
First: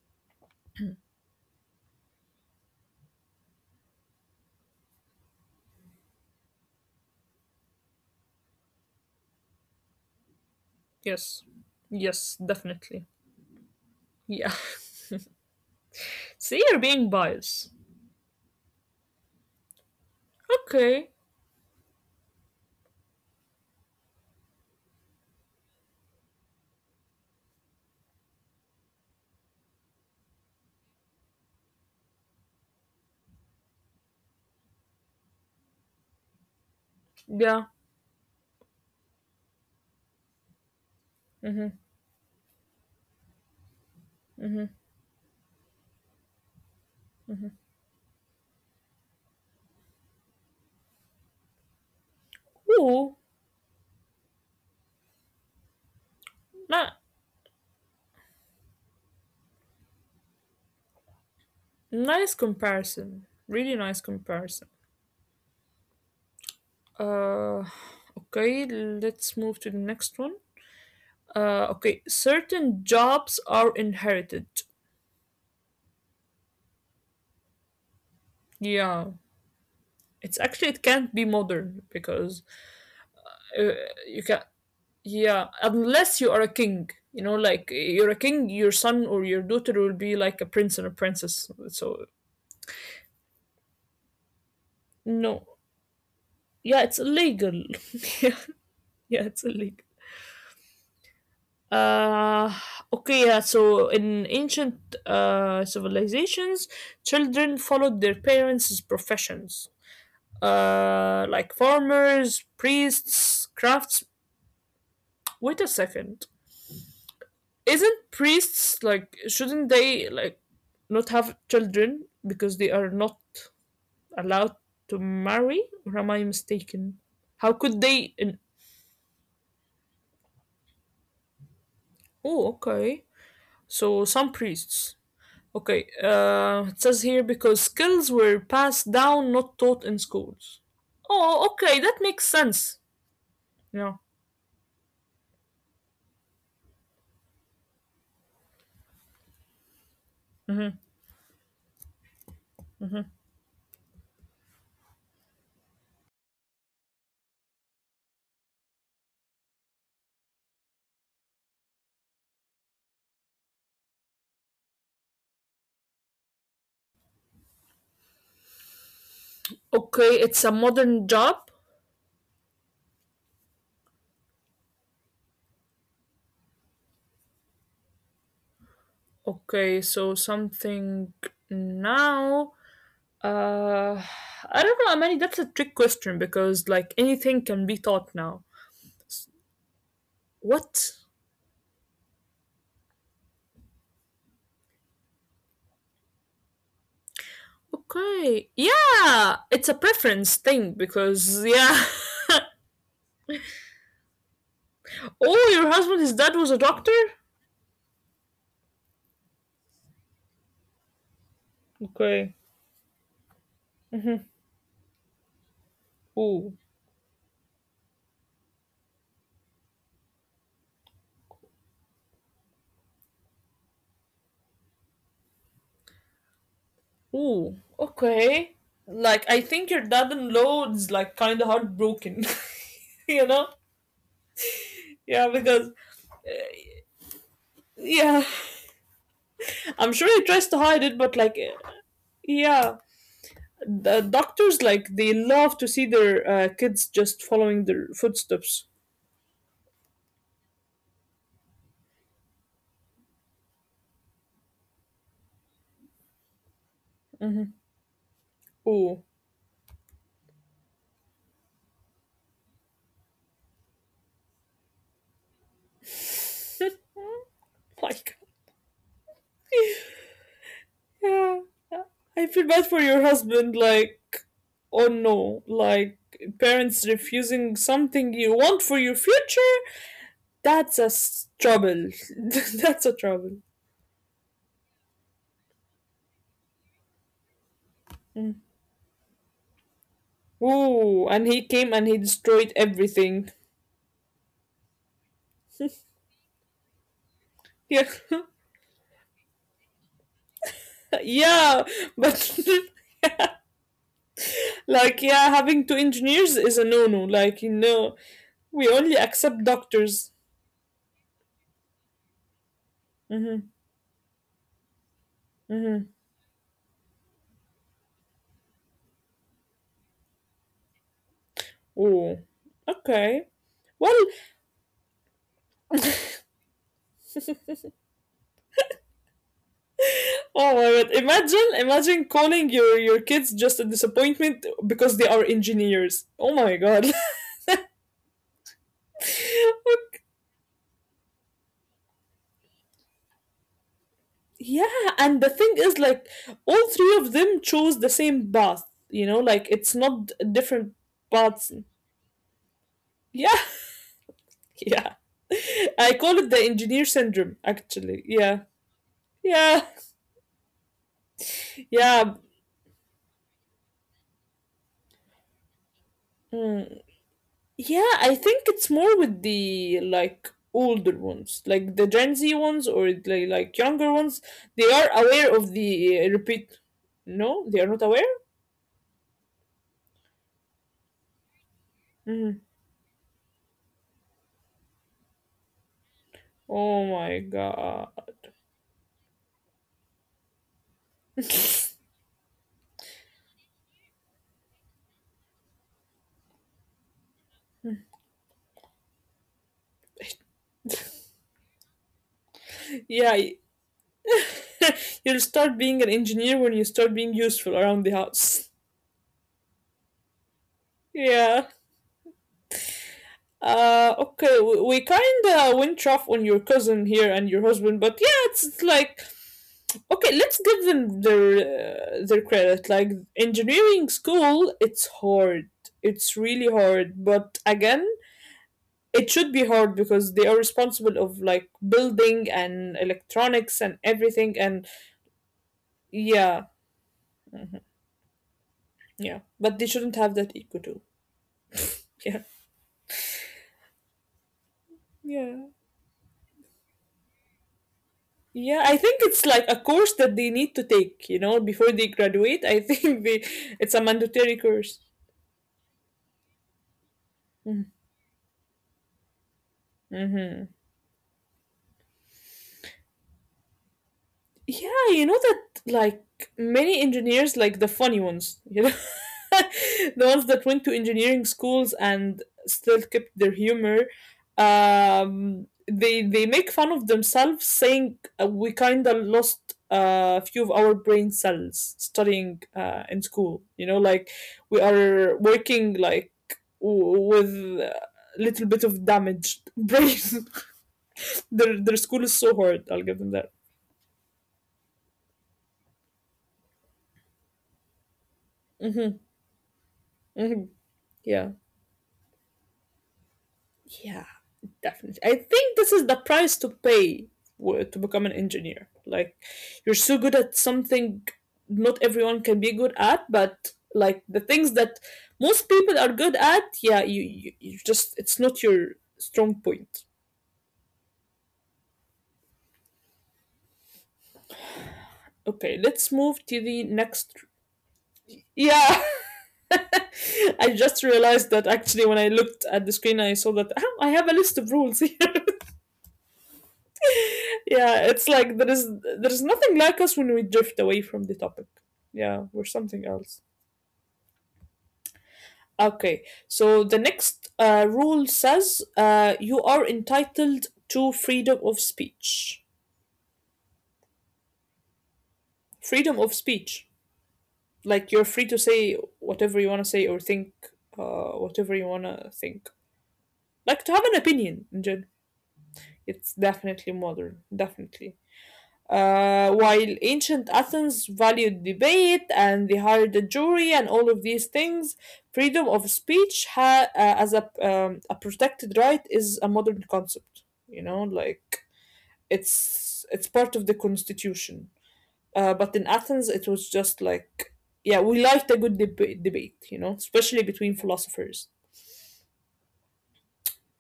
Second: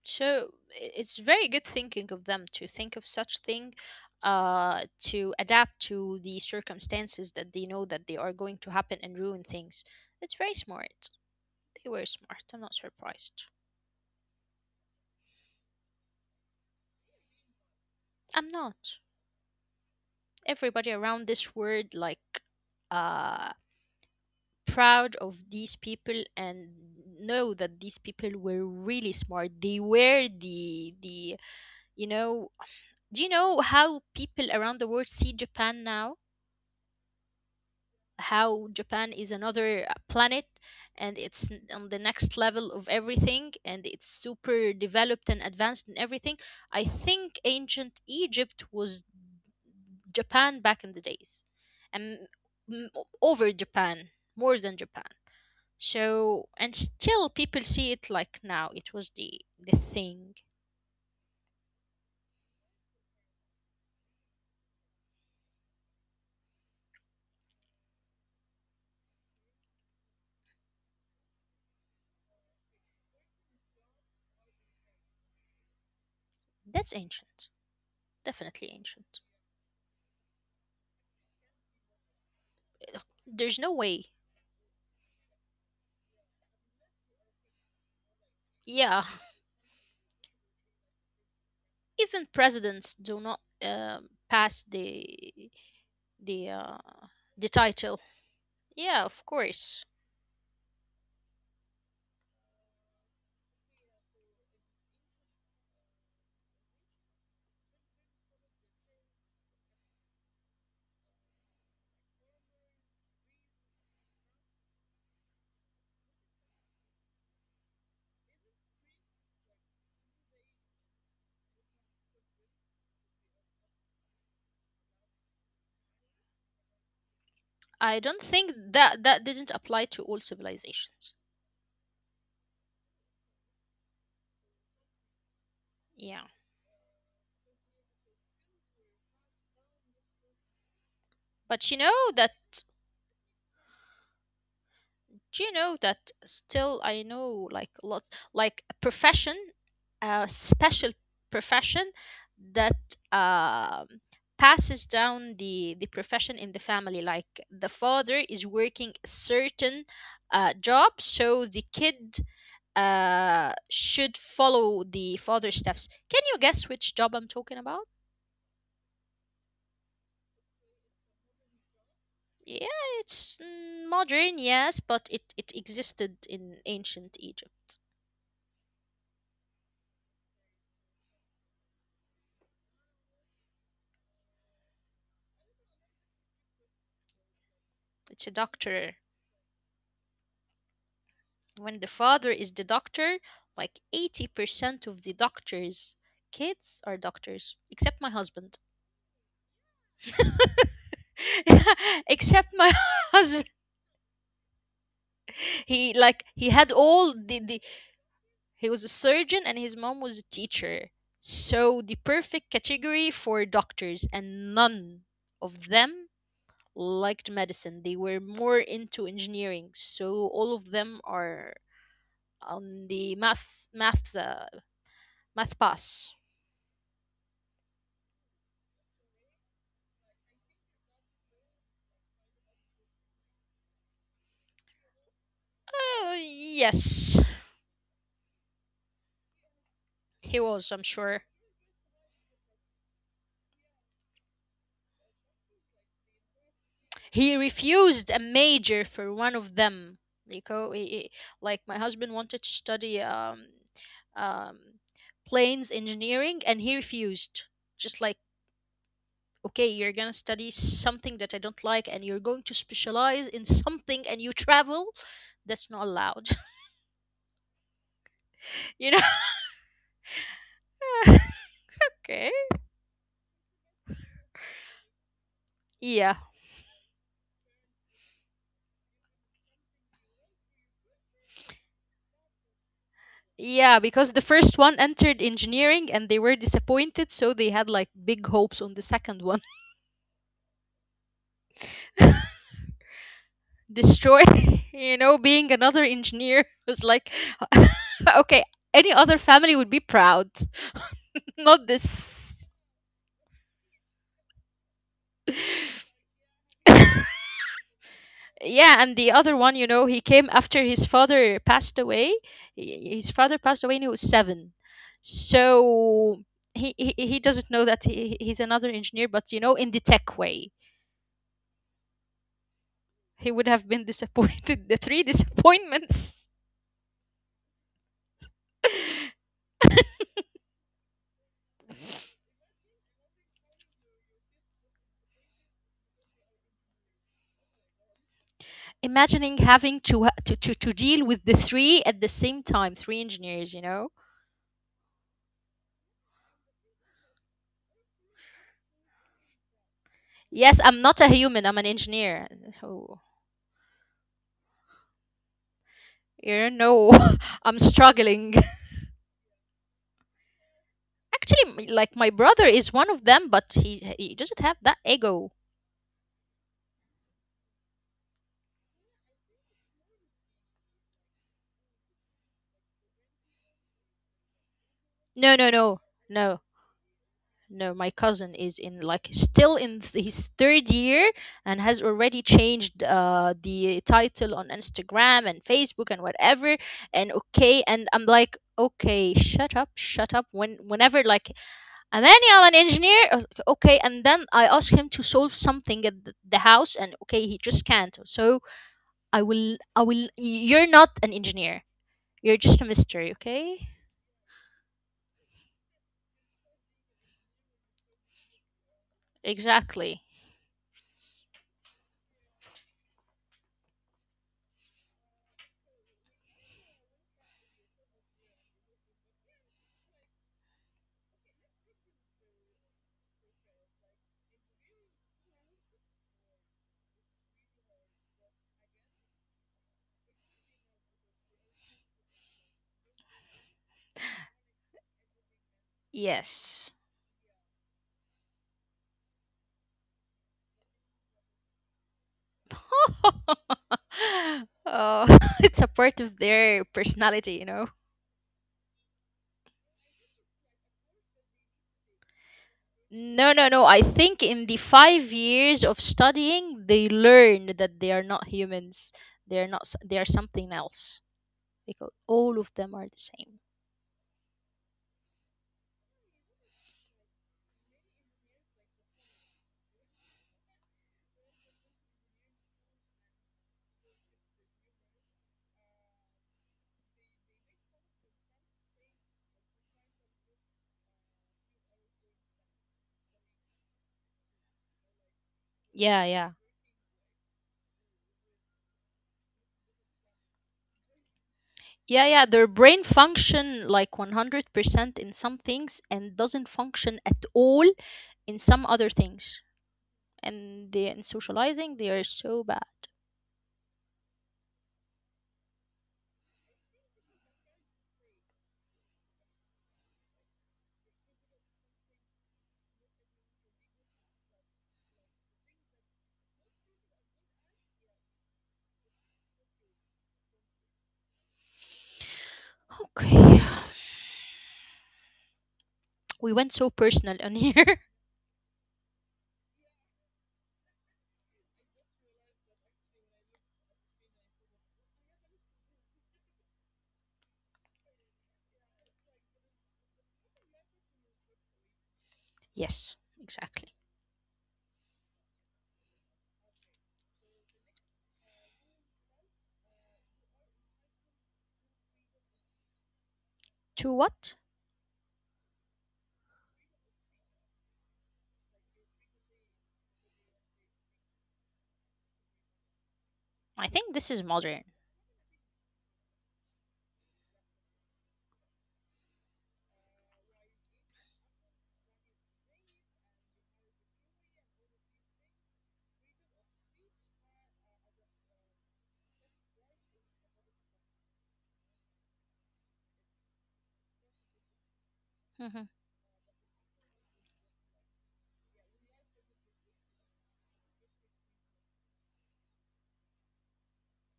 B: So it's very good thinking of them to think of such thing, to adapt to the circumstances that they know that they are going to happen and ruin things. It's very smart.
A: Yes.
B: They were
A: Yes,
B: smart. I'm not
A: definitely.
B: surprised.
A: Yeah. See, you're being biased.
B: I'm not. Everybody
A: Okay.
B: around this world, like, uh proud of these people, and know that these people were really smart. They were the, you know do you know how people around the world see Japan now?
A: Yeah.
B: How Japan is another planet, and it's on the next level of everything, and it's super developed and advanced in everything. I think ancient Egypt was Japan back in the days, and, m- over
A: Ooh.
B: Japan more than Japan. So, and still
A: Na-
B: people see it like, now it was the thing.
A: Nice comparison. Really nice comparison. Uh, okay, let's move to the next one. Okay, certain jobs are inherited.
B: That's ancient. Definitely ancient.
A: Yeah. It's actually, it can't be modern because
B: There's no
A: uh,
B: way.
A: you can, yeah, unless you are a king. You know, like you're a king, your
B: Yeah.
A: son or your daughter will be like a prince and a princess.
B: Even
A: So
B: presidents do not pass
A: no.
B: the uh,
A: Yeah, it's
B: the
A: illegal.
B: title.
A: Yeah,
B: Yeah, of
A: yeah, it's
B: course.
A: illegal. Uh, okay, yeah, so in ancient civilizations, children followed their parents' professions, like farmers, priests, crafts. Wait a second. Isn't priests like, shouldn't they like not have children because they are not allowed to marry? Or am I mistaken? How
B: I
A: could
B: don't
A: they?
B: think that that didn't apply to all civilizations.
A: Oh, okay. So some priests. Okay,
B: Yeah,
A: it says here because skills were passed down, not taught in schools.
B: but
A: Oh,
B: you know
A: okay, that
B: that
A: makes sense. Yeah.
B: do you know that, still, I know like a lot, like, a profession, a special profession that um passes down the profession in the family. Like, the father is working a certain, job, so the kid should follow the father's steps. Can you guess which job I'm talking about?
A: Okay, it's a modern job.
B: Yeah, it's, modern, yes, but it existed in ancient Egypt.
A: Okay, so something now. Uh, I don't know, Amani. That's a trick question because like anything can
B: It's
A: be
B: a
A: taught now.
B: doctor.
A: What?
B: When the father is the doctor, like, 80% of the doctors' kids are doctors, except my husband.
A: Okay. Yeah, it's a preference thing because yeah.
B: Except my husband. He,
A: Oh,
B: like,
A: your
B: he
A: husband,
B: had
A: his dad was
B: all
A: a
B: the,
A: doctor.
B: he was a surgeon and his mom was a teacher. So the perfect
A: Okay.
B: category for doctors, and none of them
A: Ooh.
B: liked medicine. They were more into engineering. So all of them are on the math pass.
A: Ooh, okay. Like I think your dad and law like kinda heartbroken, you know? Yeah, because
B: Yes,
A: yeah,
B: he
A: I'm
B: was,
A: sure
B: I'm
A: he tries
B: sure.
A: to hide it, but like yeah, the doctors like they love to see their
B: He
A: kids just
B: refused a
A: following their
B: major for one
A: footsteps.
B: of them. Nico, like, my husband wanted to study, um, planes engineering, and he refused. Just like, okay,
A: Ooh,
B: you're gonna study something that I don't like, and you're going to specialize in something, and you travel. That's not allowed, you
A: like
B: know.
A: yeah,
B: Okay.
A: I feel bad for your husband. Like oh
B: Yeah.
A: no, like parents refusing something you want for your future. That's a trouble. That's a
B: Yeah, because
A: trouble.
B: the first one entered engineering and they were disappointed, so they had like big hopes on the
A: Mm.
B: second one.
A: Ooh, and he came and he destroyed everything.
B: destroy being another engineer was like okay,
A: Yeah,
B: any other family would be proud, not this.
A: yeah, but like, yeah, having two engineers is a no-no. Like, you
B: Yeah,
A: know,
B: and the other
A: we
B: one,
A: only
B: he came
A: accept
B: after his
A: doctors.
B: father passed away. His father passed away when he was
A: Mm-hmm.
B: seven, so
A: Mm-hmm.
B: he doesn't know that he's another engineer, but in the tech way
A: Ooh,
B: he would have been
A: okay.
B: disappointed. The
A: Well,
B: three disappointments.
A: oh my god! Imagine, imagine calling your kids just a disappointment because they are engineers. Oh my god!
B: Imagining having to, ha- to deal with the three at the same time, three engineers,
A: Yeah, and the thing is, like, all three of them chose the same path, you know, like,
B: yes,
A: it's
B: I'm
A: not
B: not a human, I'm
A: different
B: an engineer.
A: paths.
B: So
A: Yeah, yeah.
B: you
A: I
B: know
A: call it the
B: I'm
A: engineer syndrome,
B: struggling.
A: actually. Yeah, yeah,
B: Actually, like my brother is one
A: yeah.
B: of them, but he doesn't have that ego.
A: Mm. Yeah, I think it's more with the, like, older ones, like the Gen Z ones or the, like, younger ones.
B: no
A: They
B: no
A: are
B: no
A: aware of
B: no
A: the repeat.
B: No, my
A: No, they
B: cousin
A: are not
B: is in,
A: aware?
B: like, still in his third year, and has already changed
A: Mm.
B: the title on Instagram and Facebook and whatever. And
A: Oh
B: okay, and
A: my
B: I'm like,
A: god.
B: okay, shut up, shut up. Whenever like Amani, I'm an engineer. Okay, and then I ask him to solve something at the house, and okay, he just can't. So I will. You're not an engineer. You're just a mystery. Okay.
A: Yeah, you'll start being an engineer when you start being useful around the house.
B: Exactly.
A: Yeah. Okay, we kind of went off on your cousin here and your husband, but yeah, it's like okay, let's give them their credit. Like engineering school, it's hard. It's really hard, but again, it should be hard because they are responsible of like building and electronics and everything, and
B: Yes.
A: yeah, yeah, but they shouldn't have that ego too. Yeah,
B: It's a part
A: yeah.
B: of their personality, you know.
A: Yeah, I think it's like a course that they need to take, you know, before they graduate.
B: No,
A: I
B: no, no. I
A: think they
B: think in the
A: it's a
B: five
A: mandatory course.
B: years of studying, they learn that they are not
A: Mm-hmm.
B: humans. They are not. They are something else.
A: Mm-hmm.
B: Because all of them are the same.
A: Yeah, you know that like many engineers, like the funny ones, you know, the ones that went to engineering schools and still kept their humor, they make fun of themselves, saying we kind of lost a few of our brain cells studying in school. You know, like we are
B: Yeah, yeah,
A: working like with a little bit of damaged brain.
B: yeah, yeah.
A: their
B: Their
A: their
B: brain
A: school is so hard.
B: function
A: I'll give them
B: like one
A: that.
B: hundred percent in some things and doesn't function at all in some other things. And they, in
A: Mhm.
B: socializing, they are
A: Yeah.
B: so bad.
A: Yeah, definitely. I think this is the price to pay to become an engineer. Like, you're so good at something not everyone can be good at, but like the things that most people are good at, yeah, you just, it's not your strong point.
B: Okay, we
A: Okay,
B: went so
A: let's move
B: personal
A: to
B: on
A: the
B: here.
A: next. Yeah, I just realized that actually when I looked at the screen, I saw that "Ah, I have a list of rules here." Yeah, it's like there is nothing like us when we drift away from the topic. Yeah,
B: Yes,
A: we're something
B: exactly.
A: else. Okay, so the next rule says you are entitled to freedom of speech.
B: To what?
A: Freedom of speech. Like you're free to say whatever you want to say or think whatever you want to think.
B: I think this
A: Like
B: is
A: to have an
B: modern.
A: opinion in general. It's definitely modern, definitely. While ancient Athens valued debate and they hired a jury and all of these things, freedom of speech as a protected right is a modern concept. You know, like it's part of the constitution.
B: Hmm.
A: But in Athens, it was just like, yeah, we liked a good debate. You know, especially between philosophers.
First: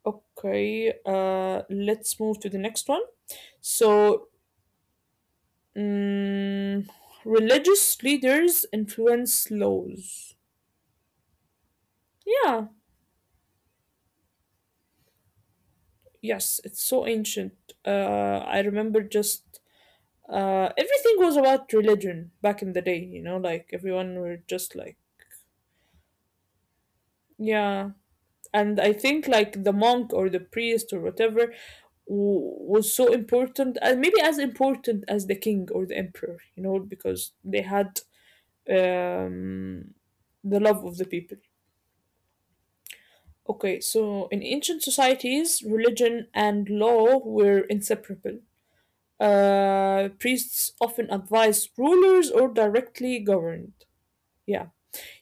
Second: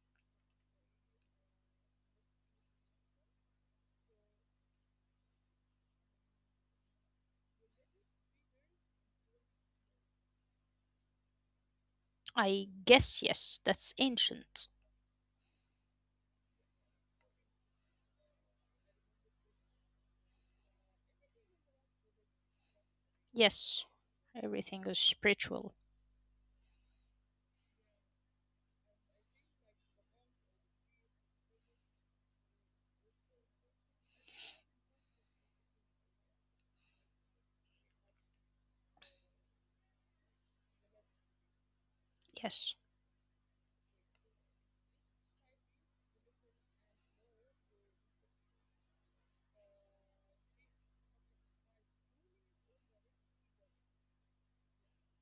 A: Okay, let's move to the next one. So Mm, religious leaders influence laws. Yeah,
B: I guess yes, that's ancient.
A: yes, it's so ancient. I remember just everything was about religion back in the day, you know, like
B: Yes,
A: everyone were just
B: everything
A: like,
B: is spiritual.
A: yeah. And I think like the monk or the priest or whatever was so important, and maybe as important as the king or the emperor, you know, because they had um, the love of the people.
B: Yes.
A: Okay, so in ancient societies, religion and law were inseparable. Priests often advised rulers or directly governed. Yeah.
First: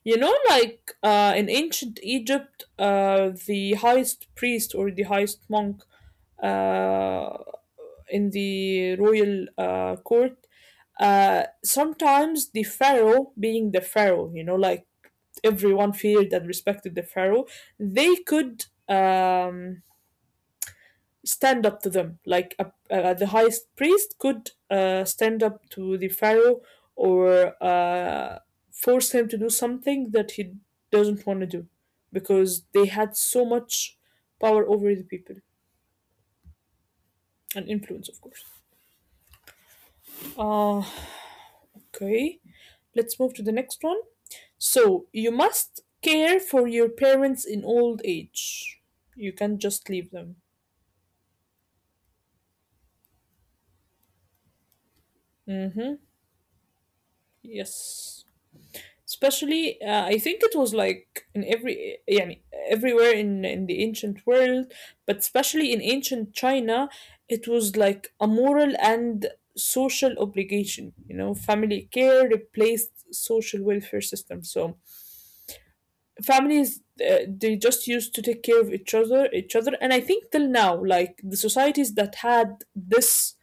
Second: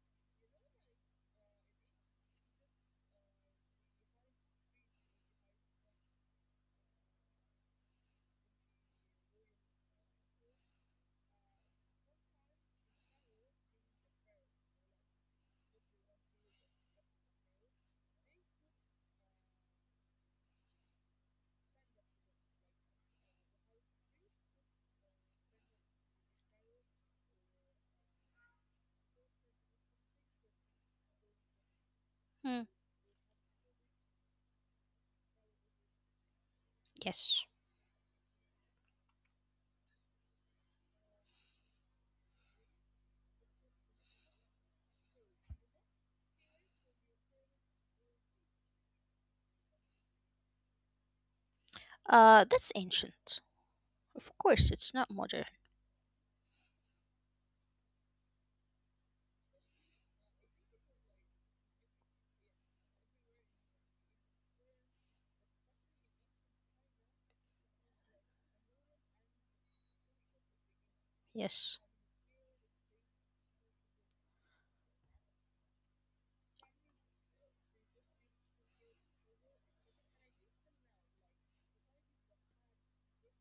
A: You know, like in ancient Egypt, the highest priest or the highest monk uh, in the royal court, sometimes the pharaoh, being the pharaoh, you know, like everyone feared and respected the pharaoh, they could. Stand up to them. The highest priest could stand up to the pharaoh or force him to do something that he doesn't want to do
B: Hmm.
A: because they had so much power over the people
B: Yes.
A: and influence, of course. Uh, okay, let's move to the next one. So, you must care for your parents in old age. You can't just leave them.
B: That's ancient. Of course, it's not modern.
A: Mm-hmm. Yes. Especially I think it was like in every yeah, everywhere in the ancient world, but especially in ancient China, it was like a moral and social obligation, you know,
B: Yes.
A: family care replaced social welfare system. So families they just used to take care of each other. And I think till now, like the societies that had this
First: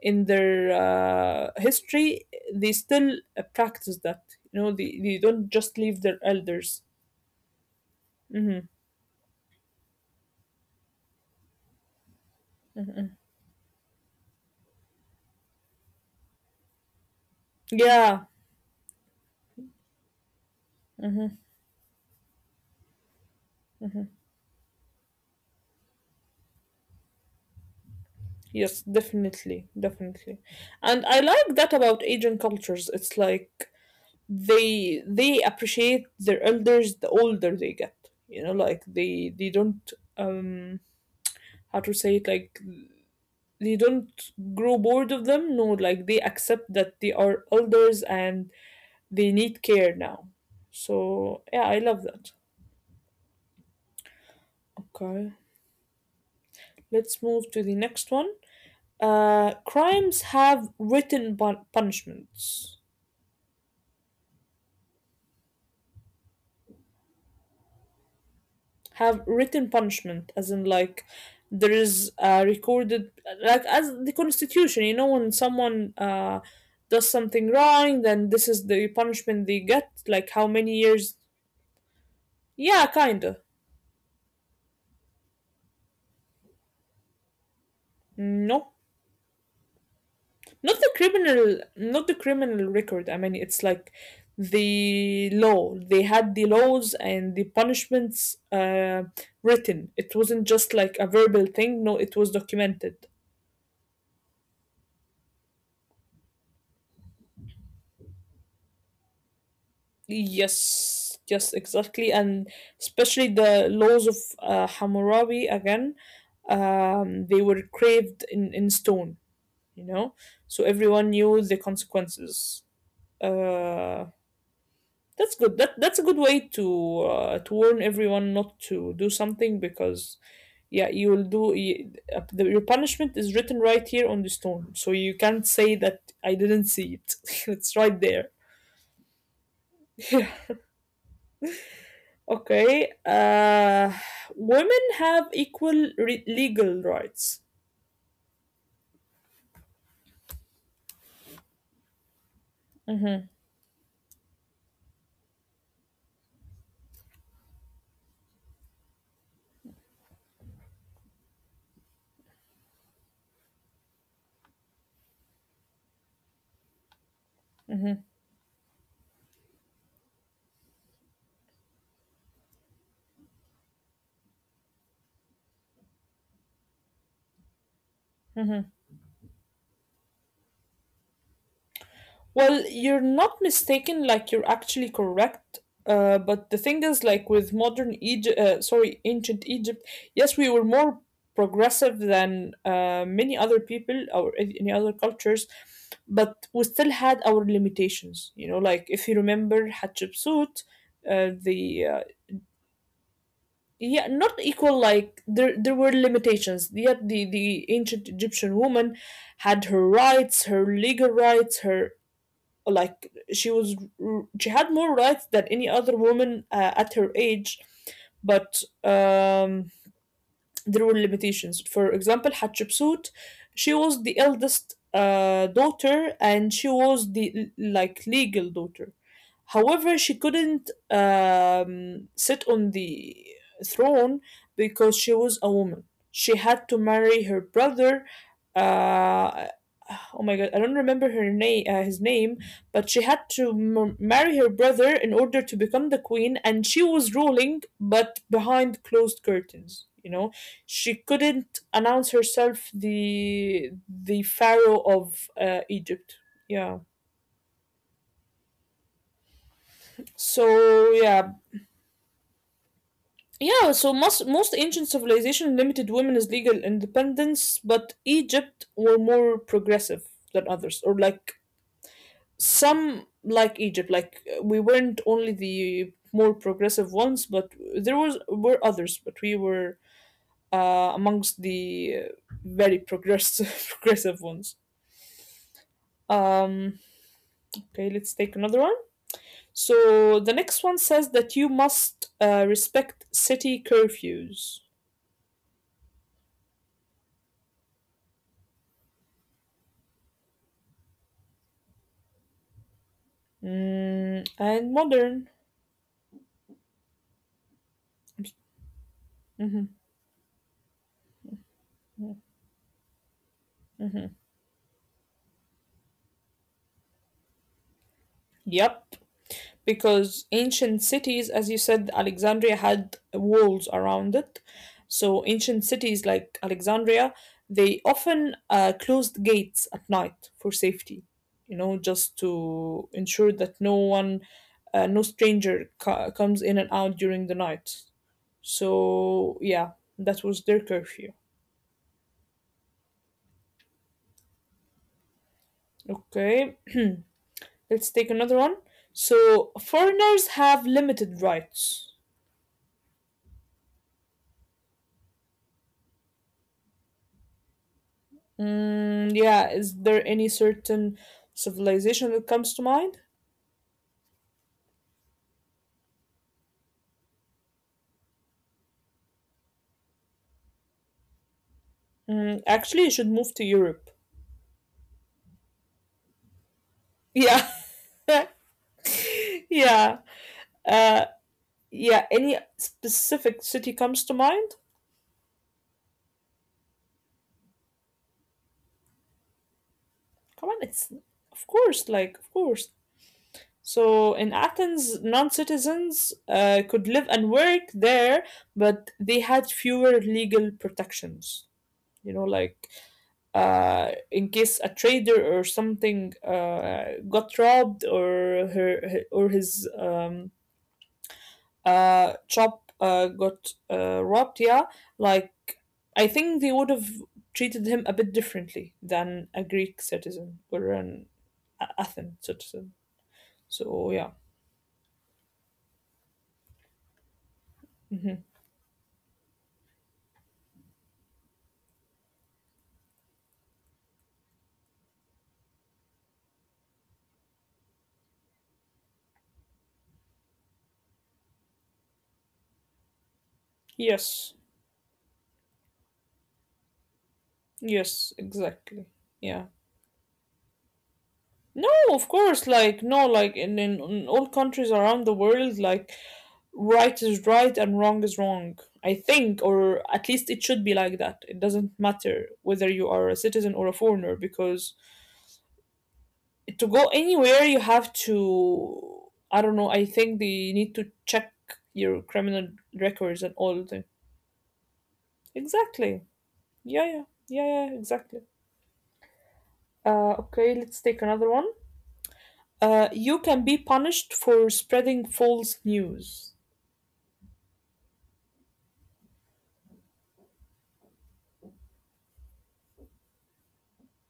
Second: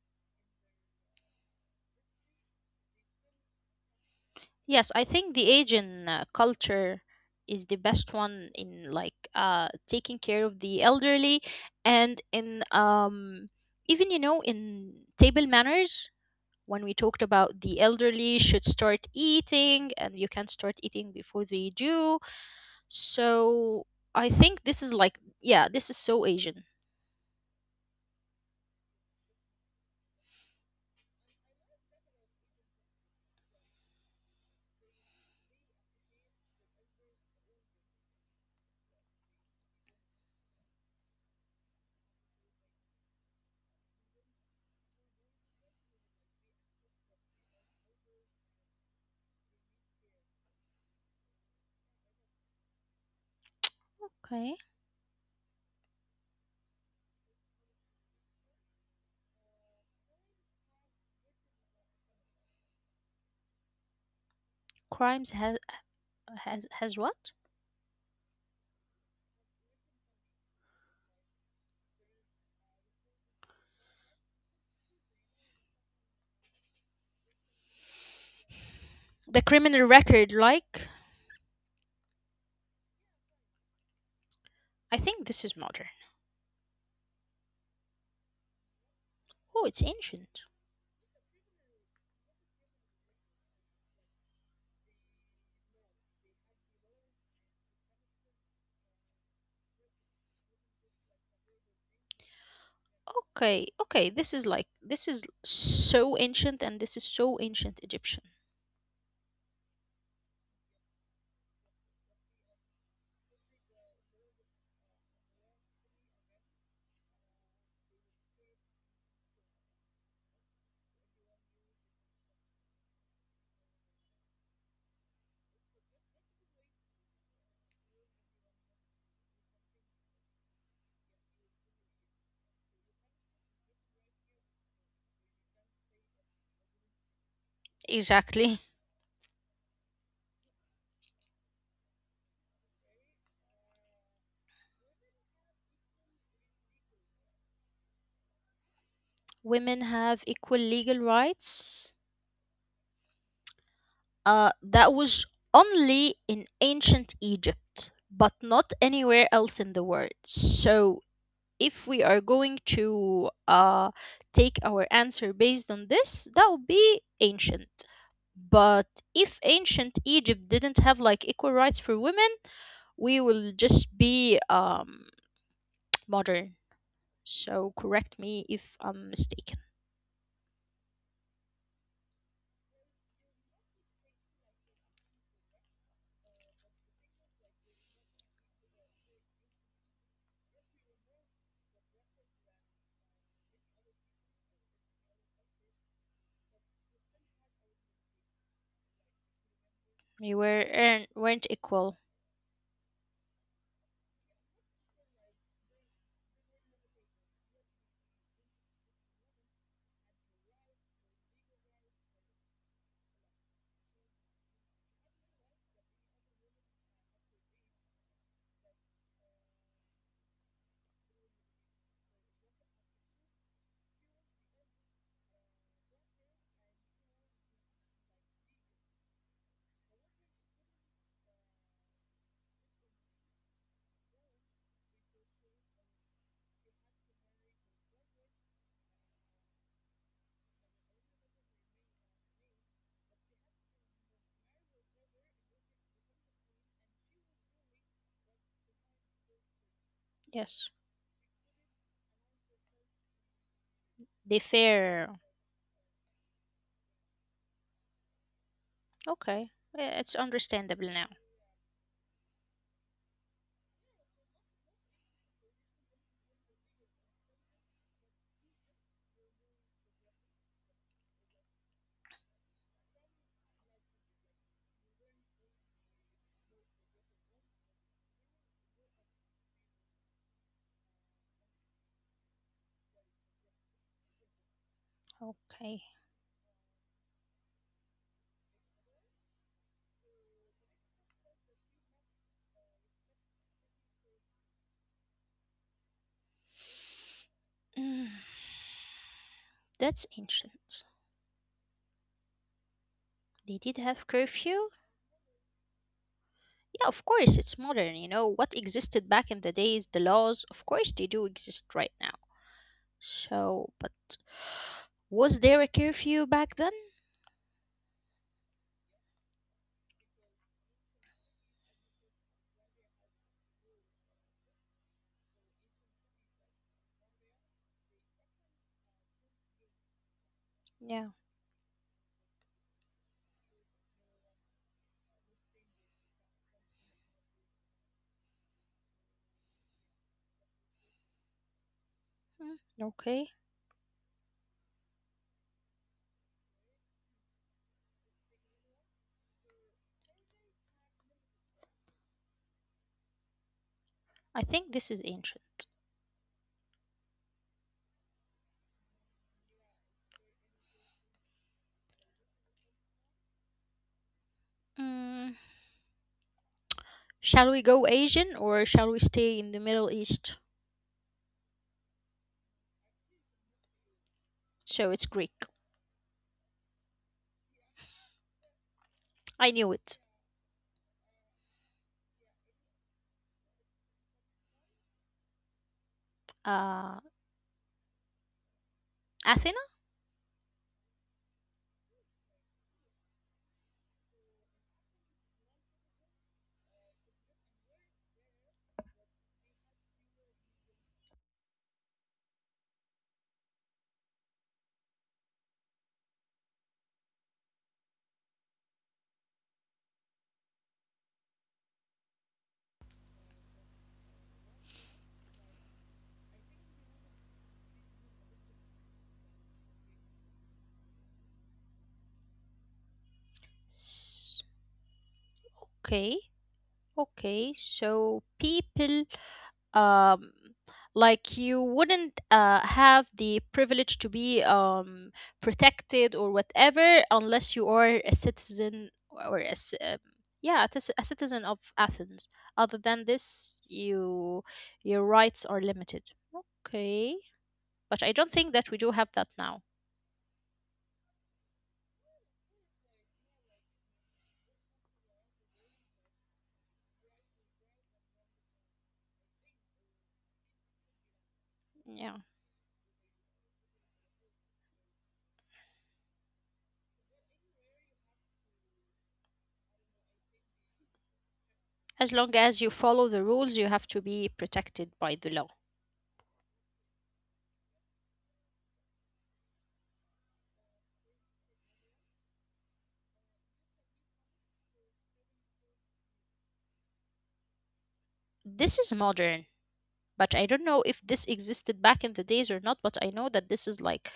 A: in their history, they still practice that. You know,
B: Yes, I
A: they
B: think
A: don't
B: the
A: just leave
B: Asian
A: their elders.
B: culture is the best one
A: Hmm.
B: in, like, taking care of the elderly, and in even, in table manners, when we talked about the
A: Yeah,
B: elderly should start eating and you can start eating before they do. So I think this is like, yeah, this is so Asian.
A: yes, definitely, definitely. And I like that about Asian cultures. It's like they appreciate their elders the older they get. You know, like they don't, how to say it, like they don't grow bored of them. No, like they accept that they are elders and they need care now. So yeah, I love that.
B: Okay.
A: Okay, let's move to the next one. Crimes have written punishments.
B: Crimes has has what?
A: Have written punishment as in like there is recorded, like as the constitution, you know, when someone does something wrong, then this is the
B: The
A: punishment they
B: criminal
A: get, like
B: record,
A: how many
B: like,
A: years. Yeah, kinda.
B: I think this is modern.
A: No,
B: Oh, it's ancient.
A: not the criminal, not the criminal record. I mean, it's like the law. They had the laws and the punishments written. It wasn't just like a verbal thing. No, it was documented.
B: Okay, okay, this is like, this is so ancient, and this is so ancient Egyptian.
A: Yes, yes, exactly. And especially the laws of Hammurabi again, they were craved in stone, you know? So everyone knew the consequences. Uh, That's good. That's a good way to warn everyone not to do something because, yeah, you will do. Your punishment is written right here on the stone, so you can't say that I didn't see it. It's right there.
B: Exactly.
A: Okay. Women have equal legal rights.
B: Women have equal legal rights. That was only in ancient Egypt, but not anywhere else in the world. So, if we are going to take our answer based on this, that would be ancient. But if ancient Egypt didn't have like equal rights for women, we will just be, modern. So correct me if I'm mistaken.
A: Well, you're not mistaken, like you're actually correct. But the thing is, like with modern Egypt, sorry, ancient Egypt, yes, we were more progressive than many other people or any other cultures, but we still had our limitations. You know, like if you remember Hatshepsut,
B: Weren't
A: the
B: equal.
A: yeah, not equal. Like there were limitations. Yet the ancient Egyptian woman had her rights, her legal rights, her like she was, she had more rights than any other woman at her age, but there were limitations. For example, Hatshepsut, she was the eldest daughter, and she was the like legal daughter. However, she couldn't sit on the throne because she was a woman. She had to marry her brother. Uh, oh my god, I don't remember her name, his name, but she had to marry her brother in order to become the queen, and she was ruling, but behind closed curtains. You know,
B: Yes,
A: she couldn't announce herself the
B: they
A: pharaoh
B: fair.
A: of Egypt. Yeah.
B: Okay, yeah, it's understandable
A: So
B: now.
A: yeah, yeah. So most ancient civilization limited women's legal independence, but Egypt were more progressive than others, or like some like Egypt. Like we weren't only the more progressive ones, but there was were others, but we were amongst the very progressive progressive ones.
B: Okay.
A: Um, Okay, let's take another one. So the next one says that you must respect city curfews.
B: Mm, that's ancient. They did have
A: Mm,
B: curfew?
A: and modern.
B: Yeah, of course, it's modern, you know. What existed back in the
A: Hmm.
B: days, the laws, of course they do exist right now. So,
A: Hmm.
B: but was there a curfew back then?
A: Yep, because ancient cities, as you said, Alexandria had walls around it. So ancient cities like Alexandria, they often closed gates at night for safety,
B: Yeah.
A: you know, just to ensure that no one, no stranger comes in and out during the night. So yeah, that was their curfew.
B: Mm, okay.
A: Okay, let's take another one. So foreigners have limited rights.
B: I think this is ancient.
A: Mm, yeah, is there any certain civilization that comes to mind?
B: Mm, shall we go Asian or shall we stay in the Middle East?
A: Mm, actually, you should move to Europe.
B: So it's Greek.
A: Yeah,
B: I knew it.
A: yeah, uh, yeah. Any specific city comes to mind?
B: Uh, Athena?
A: Come on, it's of course, like of course. So in Athens, non-citizens could live and work there, but they had fewer legal protections. You know, like in case a trader or something got robbed, or her or his shop got robbed. Yeah, like I think they would have treated him a bit differently than a Greek citizen or an Athen citizen. So yeah,
B: S- Okay. Okay, so
A: hmm,
B: people, um like you wouldn't have the privilege to be, protected or whatever, unless you are a citizen or a, yeah, a, a citizen of Athens. Other than this,
A: yes.
B: you your rights are limited. Okay, but I
A: Yes,
B: don't think that we
A: exactly.
B: do have that
A: Yeah.
B: now.
A: No, of course, like no, like in all countries around the world, like right is right and wrong is wrong. I think, or at least it should be like that. It doesn't
B: Yeah.
A: matter whether you are a citizen or a foreigner, because to go anywhere, you have to. I don't know. I think they need to check your
B: As long
A: criminal
B: as you follow the
A: records and
B: rules, you
A: all
B: have
A: the.
B: to be protected by the law.
A: Exactly. Yeah, yeah, yeah. Exactly. Okay, let's take another one. You can be punished for spreading false news.
B: This is modern, but I don't know if this existed back in the days or not, but I know that this is like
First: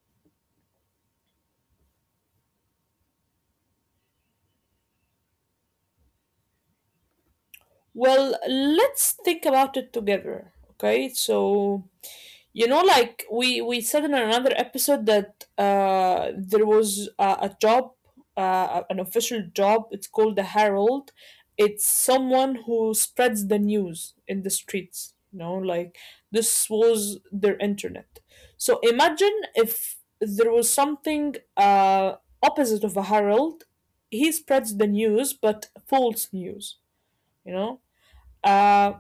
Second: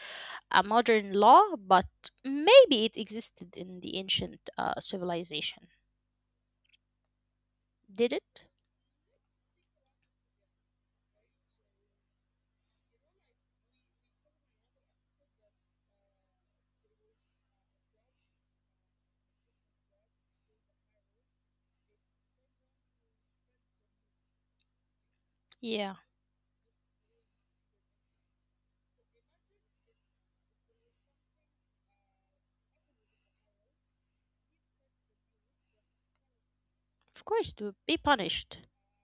B: a modern law, but maybe it existed in the ancient civilization. Did
A: Well,
B: it?
A: let's think about it together, okay? So, you know like we said in another episode that there was a job, an official job. It's called the herald. It's someone who spreads the news in the streets, you know,
B: Yeah,
A: like this was their internet. So imagine if there was something opposite of a herald. He spreads the news but false news,
B: of course,
A: you
B: to
A: know.
B: be punished.
A: uh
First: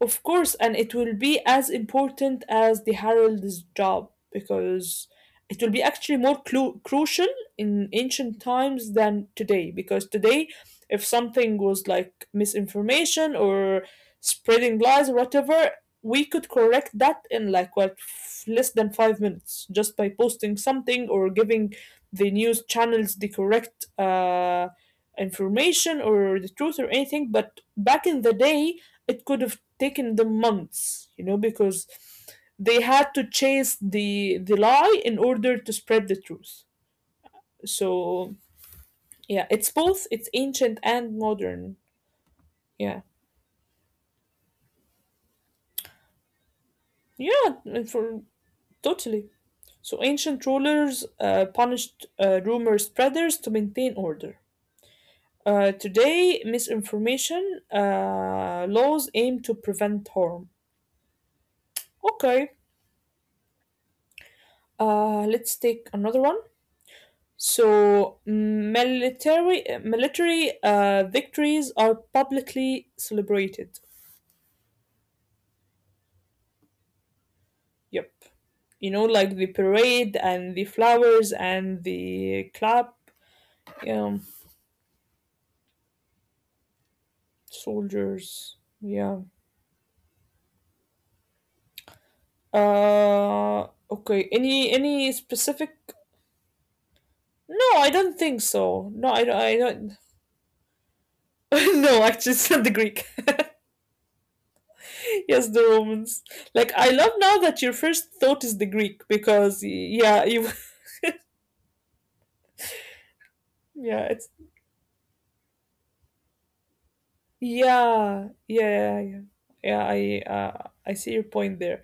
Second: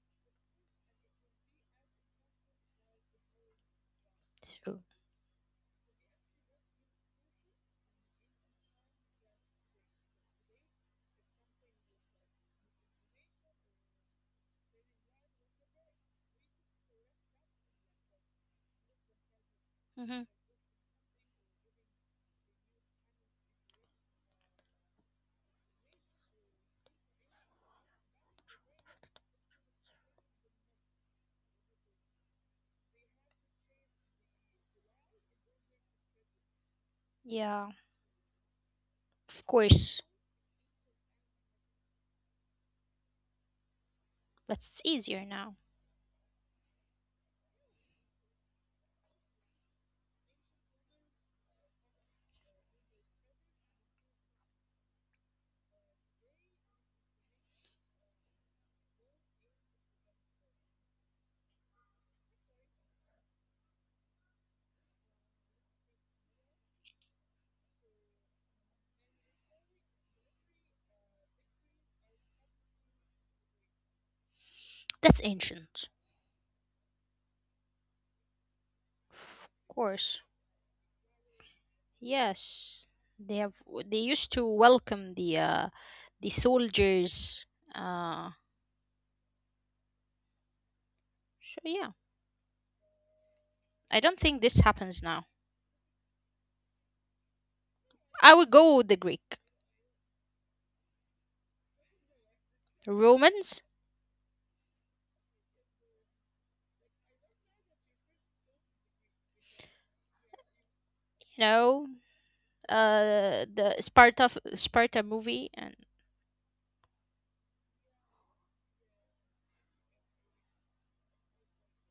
A: of course, and it will be as important as the herald's job because it will be actually crucial in ancient times than today. Because today, if something was like misinformation or spreading lies or whatever, we could correct that in like less than 5 minutes just by
B: Hmm.
A: posting something or giving the news channels the correct information or the truth or anything. But back in the day, it could have taken them months, you know, because they had to chase the lie in order to spread the truth.
B: Yeah,
A: So
B: of
A: yeah, it's
B: course,
A: both, it's ancient and modern. Yeah,
B: but it's easier now.
A: yeah, and for totally. So ancient rulers punished rumor spreaders to maintain order. Today, misinformation laws aim to prevent harm. Okay, let's take another one. So military victories are publicly celebrated.
B: That's ancient.
A: Yep. You know, like the
B: Of course,
A: parade and the flowers and the
B: yes.
A: clap.
B: They have. They
A: Yeah,
B: used to welcome the soldiers. Uh,
A: soldiers. Yeah.
B: so yeah, I don't
A: Okay.
B: think this
A: Any
B: happens
A: any
B: now.
A: specific? No, I don't
B: I
A: think
B: would go with
A: so.
B: the
A: No, I
B: Greek.
A: don't. I don't. No, actually, it's not the Greek.
B: Romans,
A: Yes, the Romans. Like, I love now that your first thought is the Greek because, yeah, you,
B: you know, the
A: yeah,
B: Sparta
A: it's.
B: Sparta movie, and
A: Yeah, yeah, yeah, yeah. Yeah, I see your point there.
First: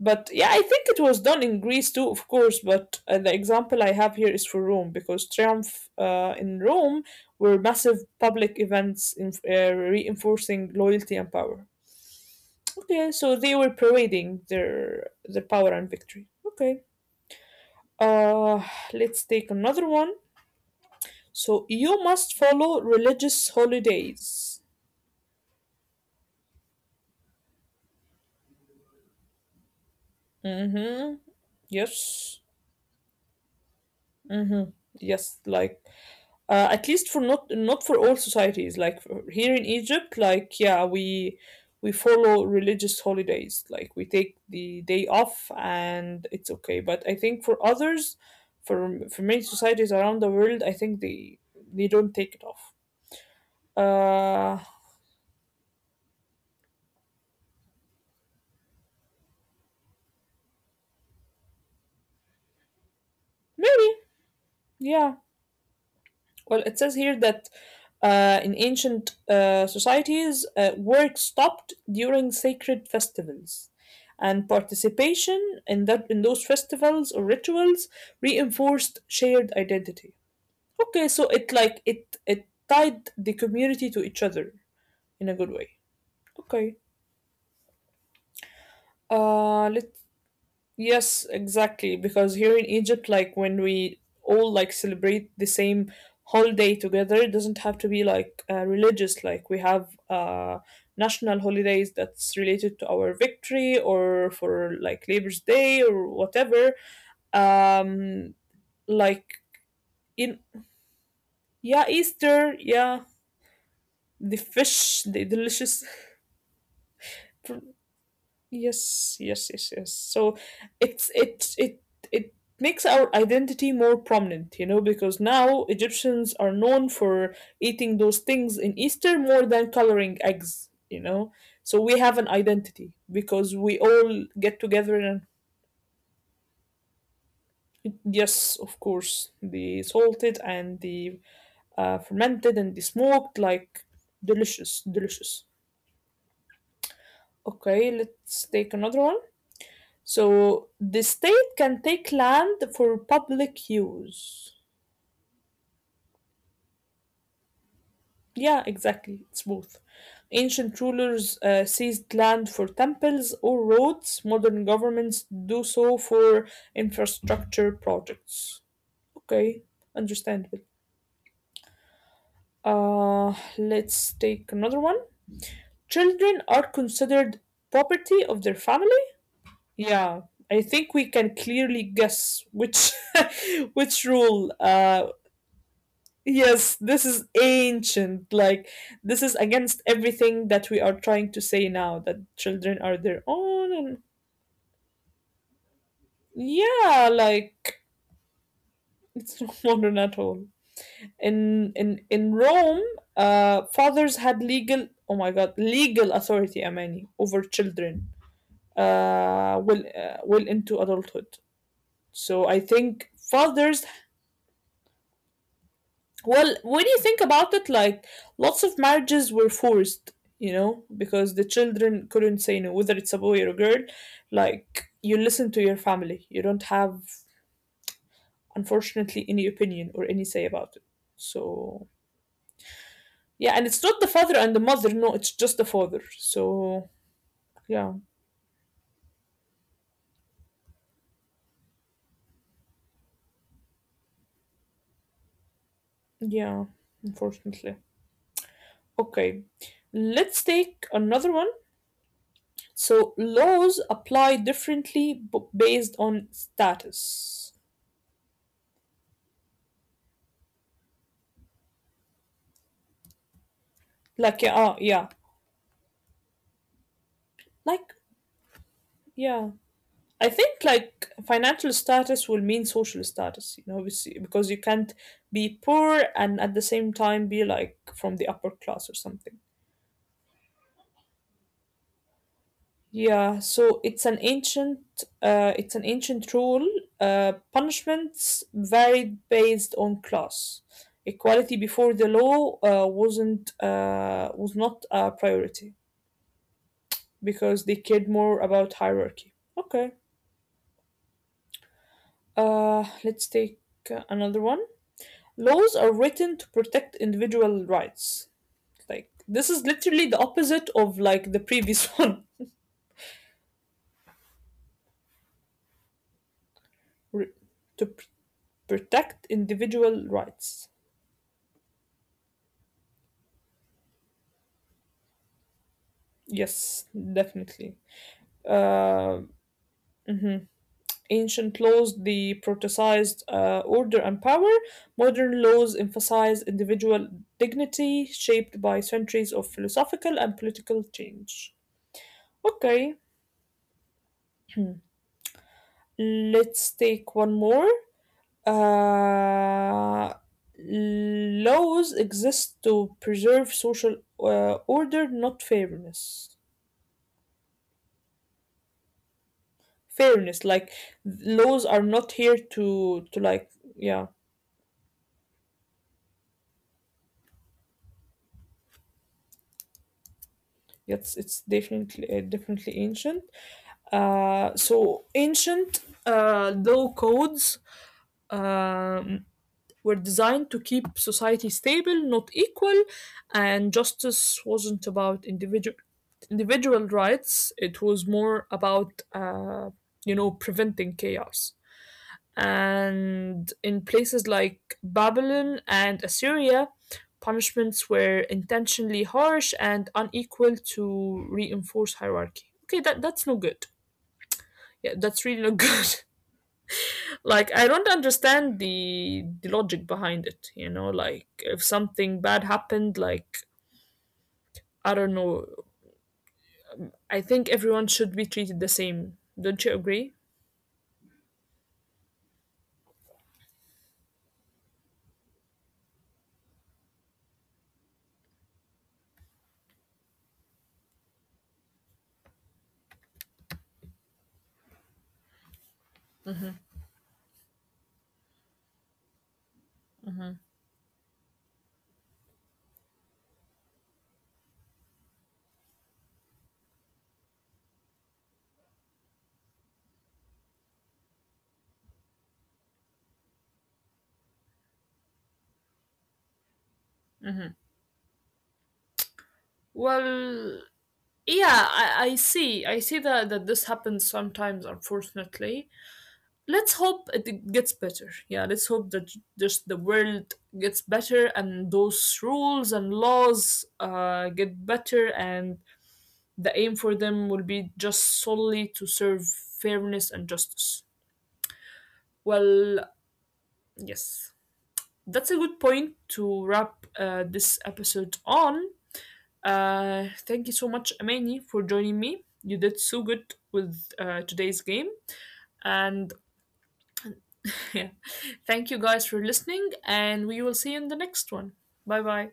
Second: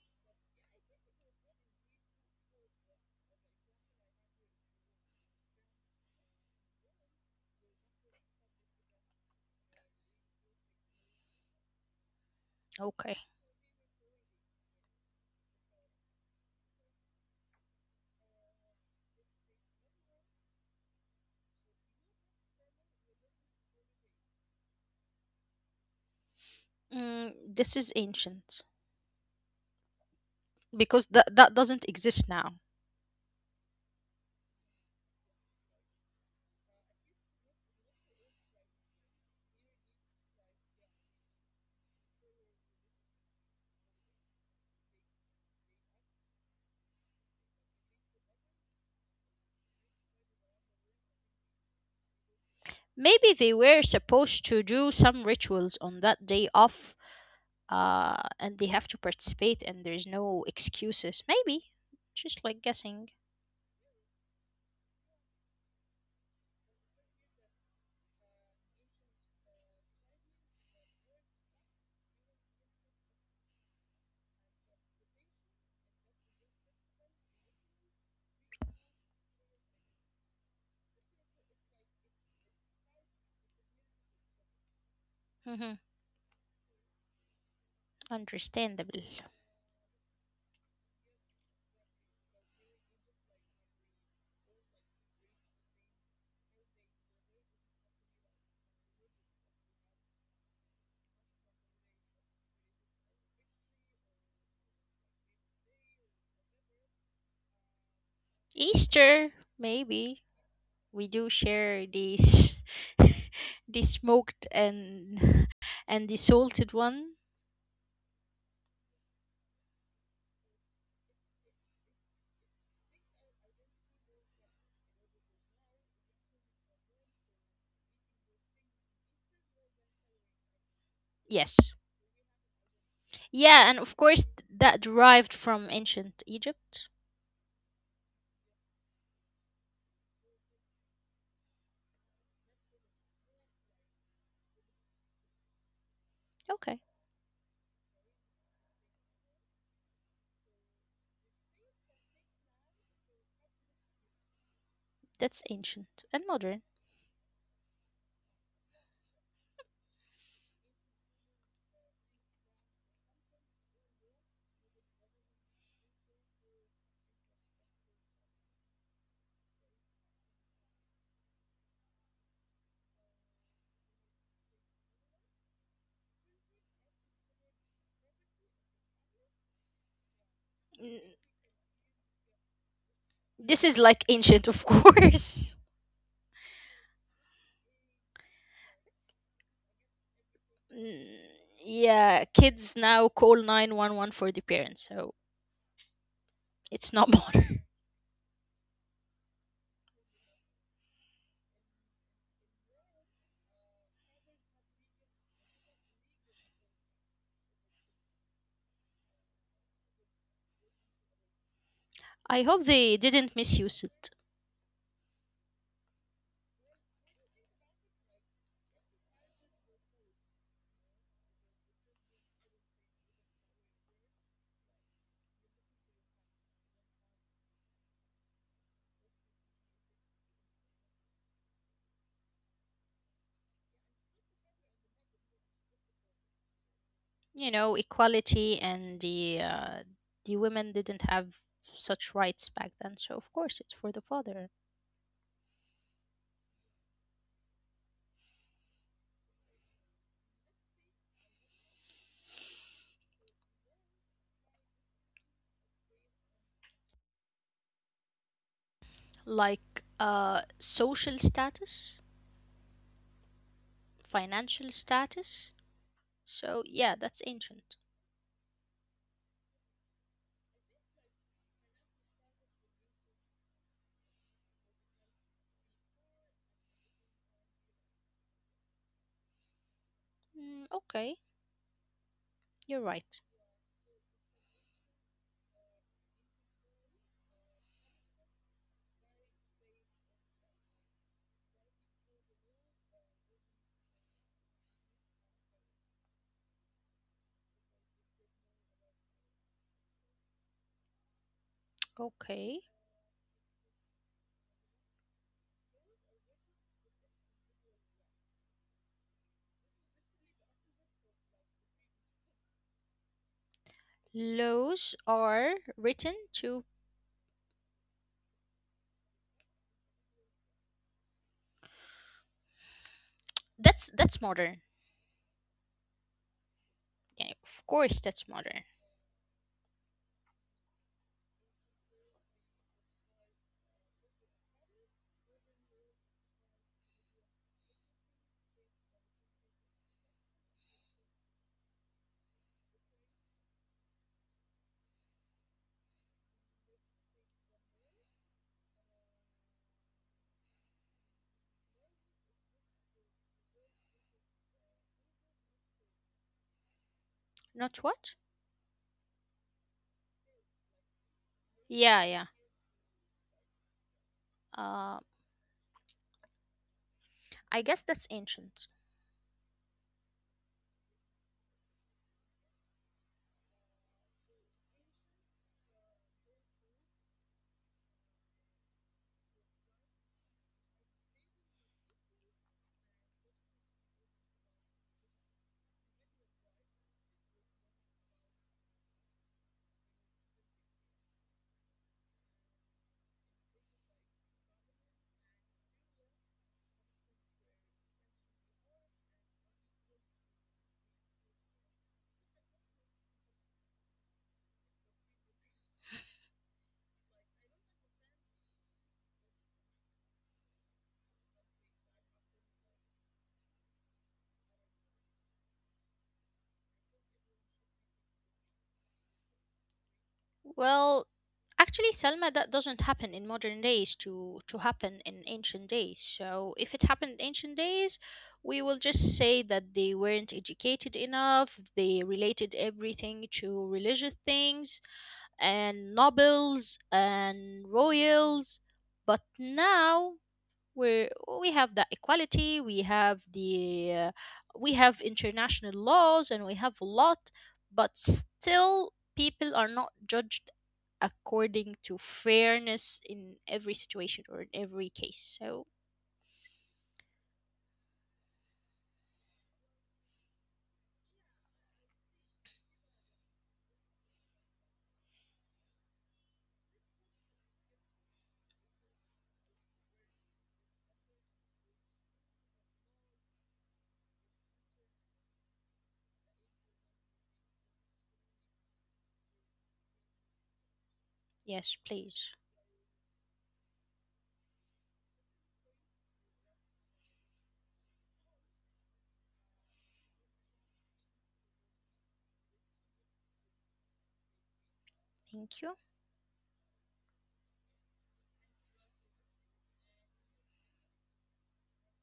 A: But yeah, I think it was done in Greece too, of course. But the example I have here is for Rome because triumph in Rome were massive public events in, reinforcing loyalty and power. Okay,
B: okay,
A: so they were parading their power and victory. Okay. Uh, let's take another one. So you must follow religious holidays.
B: mm, this is ancient because
A: Mm-hmm.
B: that that doesn't exist
A: Yes.
B: now.
A: Mhm. Yes, like at least for not for all societies. Like here in Egypt, like yeah, we follow religious holidays. Like we take the day off and it's okay. But I think for others, for many societies around the world, I think they don't take it off.
B: Maybe they were supposed
A: Uh,
B: to do some rituals on that day off, and they have to participate, and there's no excuses. Maybe just like guessing.
A: Maybe yeah. Well, it says here that in ancient societies, work stopped during sacred festivals, and participation in that in those festivals or rituals reinforced shared identity. Okay, so it like it tied the community to each other in a good way.
B: Mm-hmm.
A: Okay,
B: Understandable.
A: let's. Yes, exactly. Because here in Egypt, like when we all like celebrate the same holiday together, it doesn't have to be like religious. Like we have national holidays that's related to our victory or for like Labor's Day or whatever. Um, like
B: Easter, maybe.
A: in
B: We do share
A: yeah,
B: this.
A: Easter, yeah,
B: The
A: the
B: smoked
A: fish, the delicious.
B: and the salted one.
A: Yes, yes, yes, yes. So it it makes our identity more prominent, you know, because now Egyptians are known for eating those things in Easter more than coloring eggs, you know.
B: Yes,
A: So we have an identity because
B: yeah, and
A: we
B: of course,
A: all get
B: that
A: together and
B: derived from ancient Egypt.
A: yes, of course, the salted and the fermented and the smoked, like delicious, delicious.
B: Okay,
A: Okay, let's take another one. So the state can take land for public use.
B: that's ancient and modern.
A: Yeah, exactly. It's both. Ancient rulers seized land for temples or roads. Modern governments do so for infrastructure projects. Okay, understandable. Let's take another one. Children are considered property of their family. Yeah, I think
B: Mm,
A: we can clearly guess which
B: this is like
A: which
B: ancient, of
A: rule
B: course.
A: Yes, this is ancient. Like, this is against everything that we
B: Mm,
A: are trying to say now
B: yeah,
A: that
B: kids
A: children
B: now
A: are their
B: call
A: own and
B: 911 for the parents, so it's not
A: yeah,
B: modern.
A: like it's not modern at all. In Rome, fathers had legal, oh my god, legal authority, Amani, over children. Well into adulthood.
B: I
A: So
B: hope
A: I
B: they
A: think
B: didn't misuse
A: fathers.
B: it.
A: Well, when you think about it, like lots of marriages were forced, you know, because the children couldn't say no, whether it's a boy or a girl. Like, you listen to your family. You don't have, unfortunately, any opinion or any say about it. So, yeah, and it's not the father and the mother. No, it's just the father. So,
B: You know,
A: yeah,
B: equality and the, the women didn't have such rights back then, so of course it's for the father.
A: yeah, unfortunately. Okay, let's take another one. So, laws apply differently based on status.
B: Like, social status,
A: Like, yeah,
B: financial
A: yeah.
B: status, so yeah, that's ancient.
A: Like, yeah, I think like financial status will mean social status, you know, obviously, because you can't be poor and at the same time be like from the upper class or something.
B: Mm, okay, you're right.
A: Yeah, so it's an ancient rule. Punishments varied based on class. Equality before the law was not a priority because they cared more about hierarchy. Okay,
B: Okay,
A: let's take another one. Laws are written to protect individual rights. Like this is literally the opposite of like the previous one.
B: laws are written to,
A: re- to pr- Protect individual rights.
B: that's modern.
A: Yes,
B: Yeah, of
A: definitely.
B: course, that's modern.
A: Uh, mhm. Ancient laws deprototicized order and power. Modern laws emphasize individual dignity, shaped by centuries of philosophical and political change. Okay, let's take one more. Uh, laws exist to preserve social order, not fairness.
B: Not what?
A: Fairness, like laws are
B: Yeah,
A: not
B: yeah.
A: here to like yeah,
B: uh, I guess that's ancient.
A: it's definitely definitely ancient. So ancient law codes. Um, were designed to keep society stable, not equal, and justice wasn't about individual rights. It was more about you know preventing chaos. And in places like Babylon and Assyria, punishments were intentionally harsh and unequal to reinforce hierarchy. Okay, that that's no good. Yeah, that's really not good. Like I don't understand the logic behind it, you know, like if something bad happened, like I don't know, I think everyone should be treated the same. Don't you agree?
B: Well, actually, Selma, that doesn't happen in modern days to happen in ancient days. So if it happened in ancient days, we will just say that they weren't educated enough. They related everything to religious things and nobles and royals. But now we we have that equality. We have the, we have international laws, and we have a lot. But still, people are not judged according to fairness in every situation or in every case. So,
A: Hmm, well, yeah, I see, I see that, that this happens sometimes, unfortunately. Let's hope it gets better. Yeah, let's hope that just the world gets better and those rules and laws get better. And the aim for them will be just solely to serve fairness and justice.
B: yes, please.
A: Well, yes. That's a good point to wrap this episode on. Thank you so much, Amani, for joining me. You did so good with today's game.
B: Thank you.
A: And yeah, thank you guys for listening, and we will see you in the next one. Bye bye.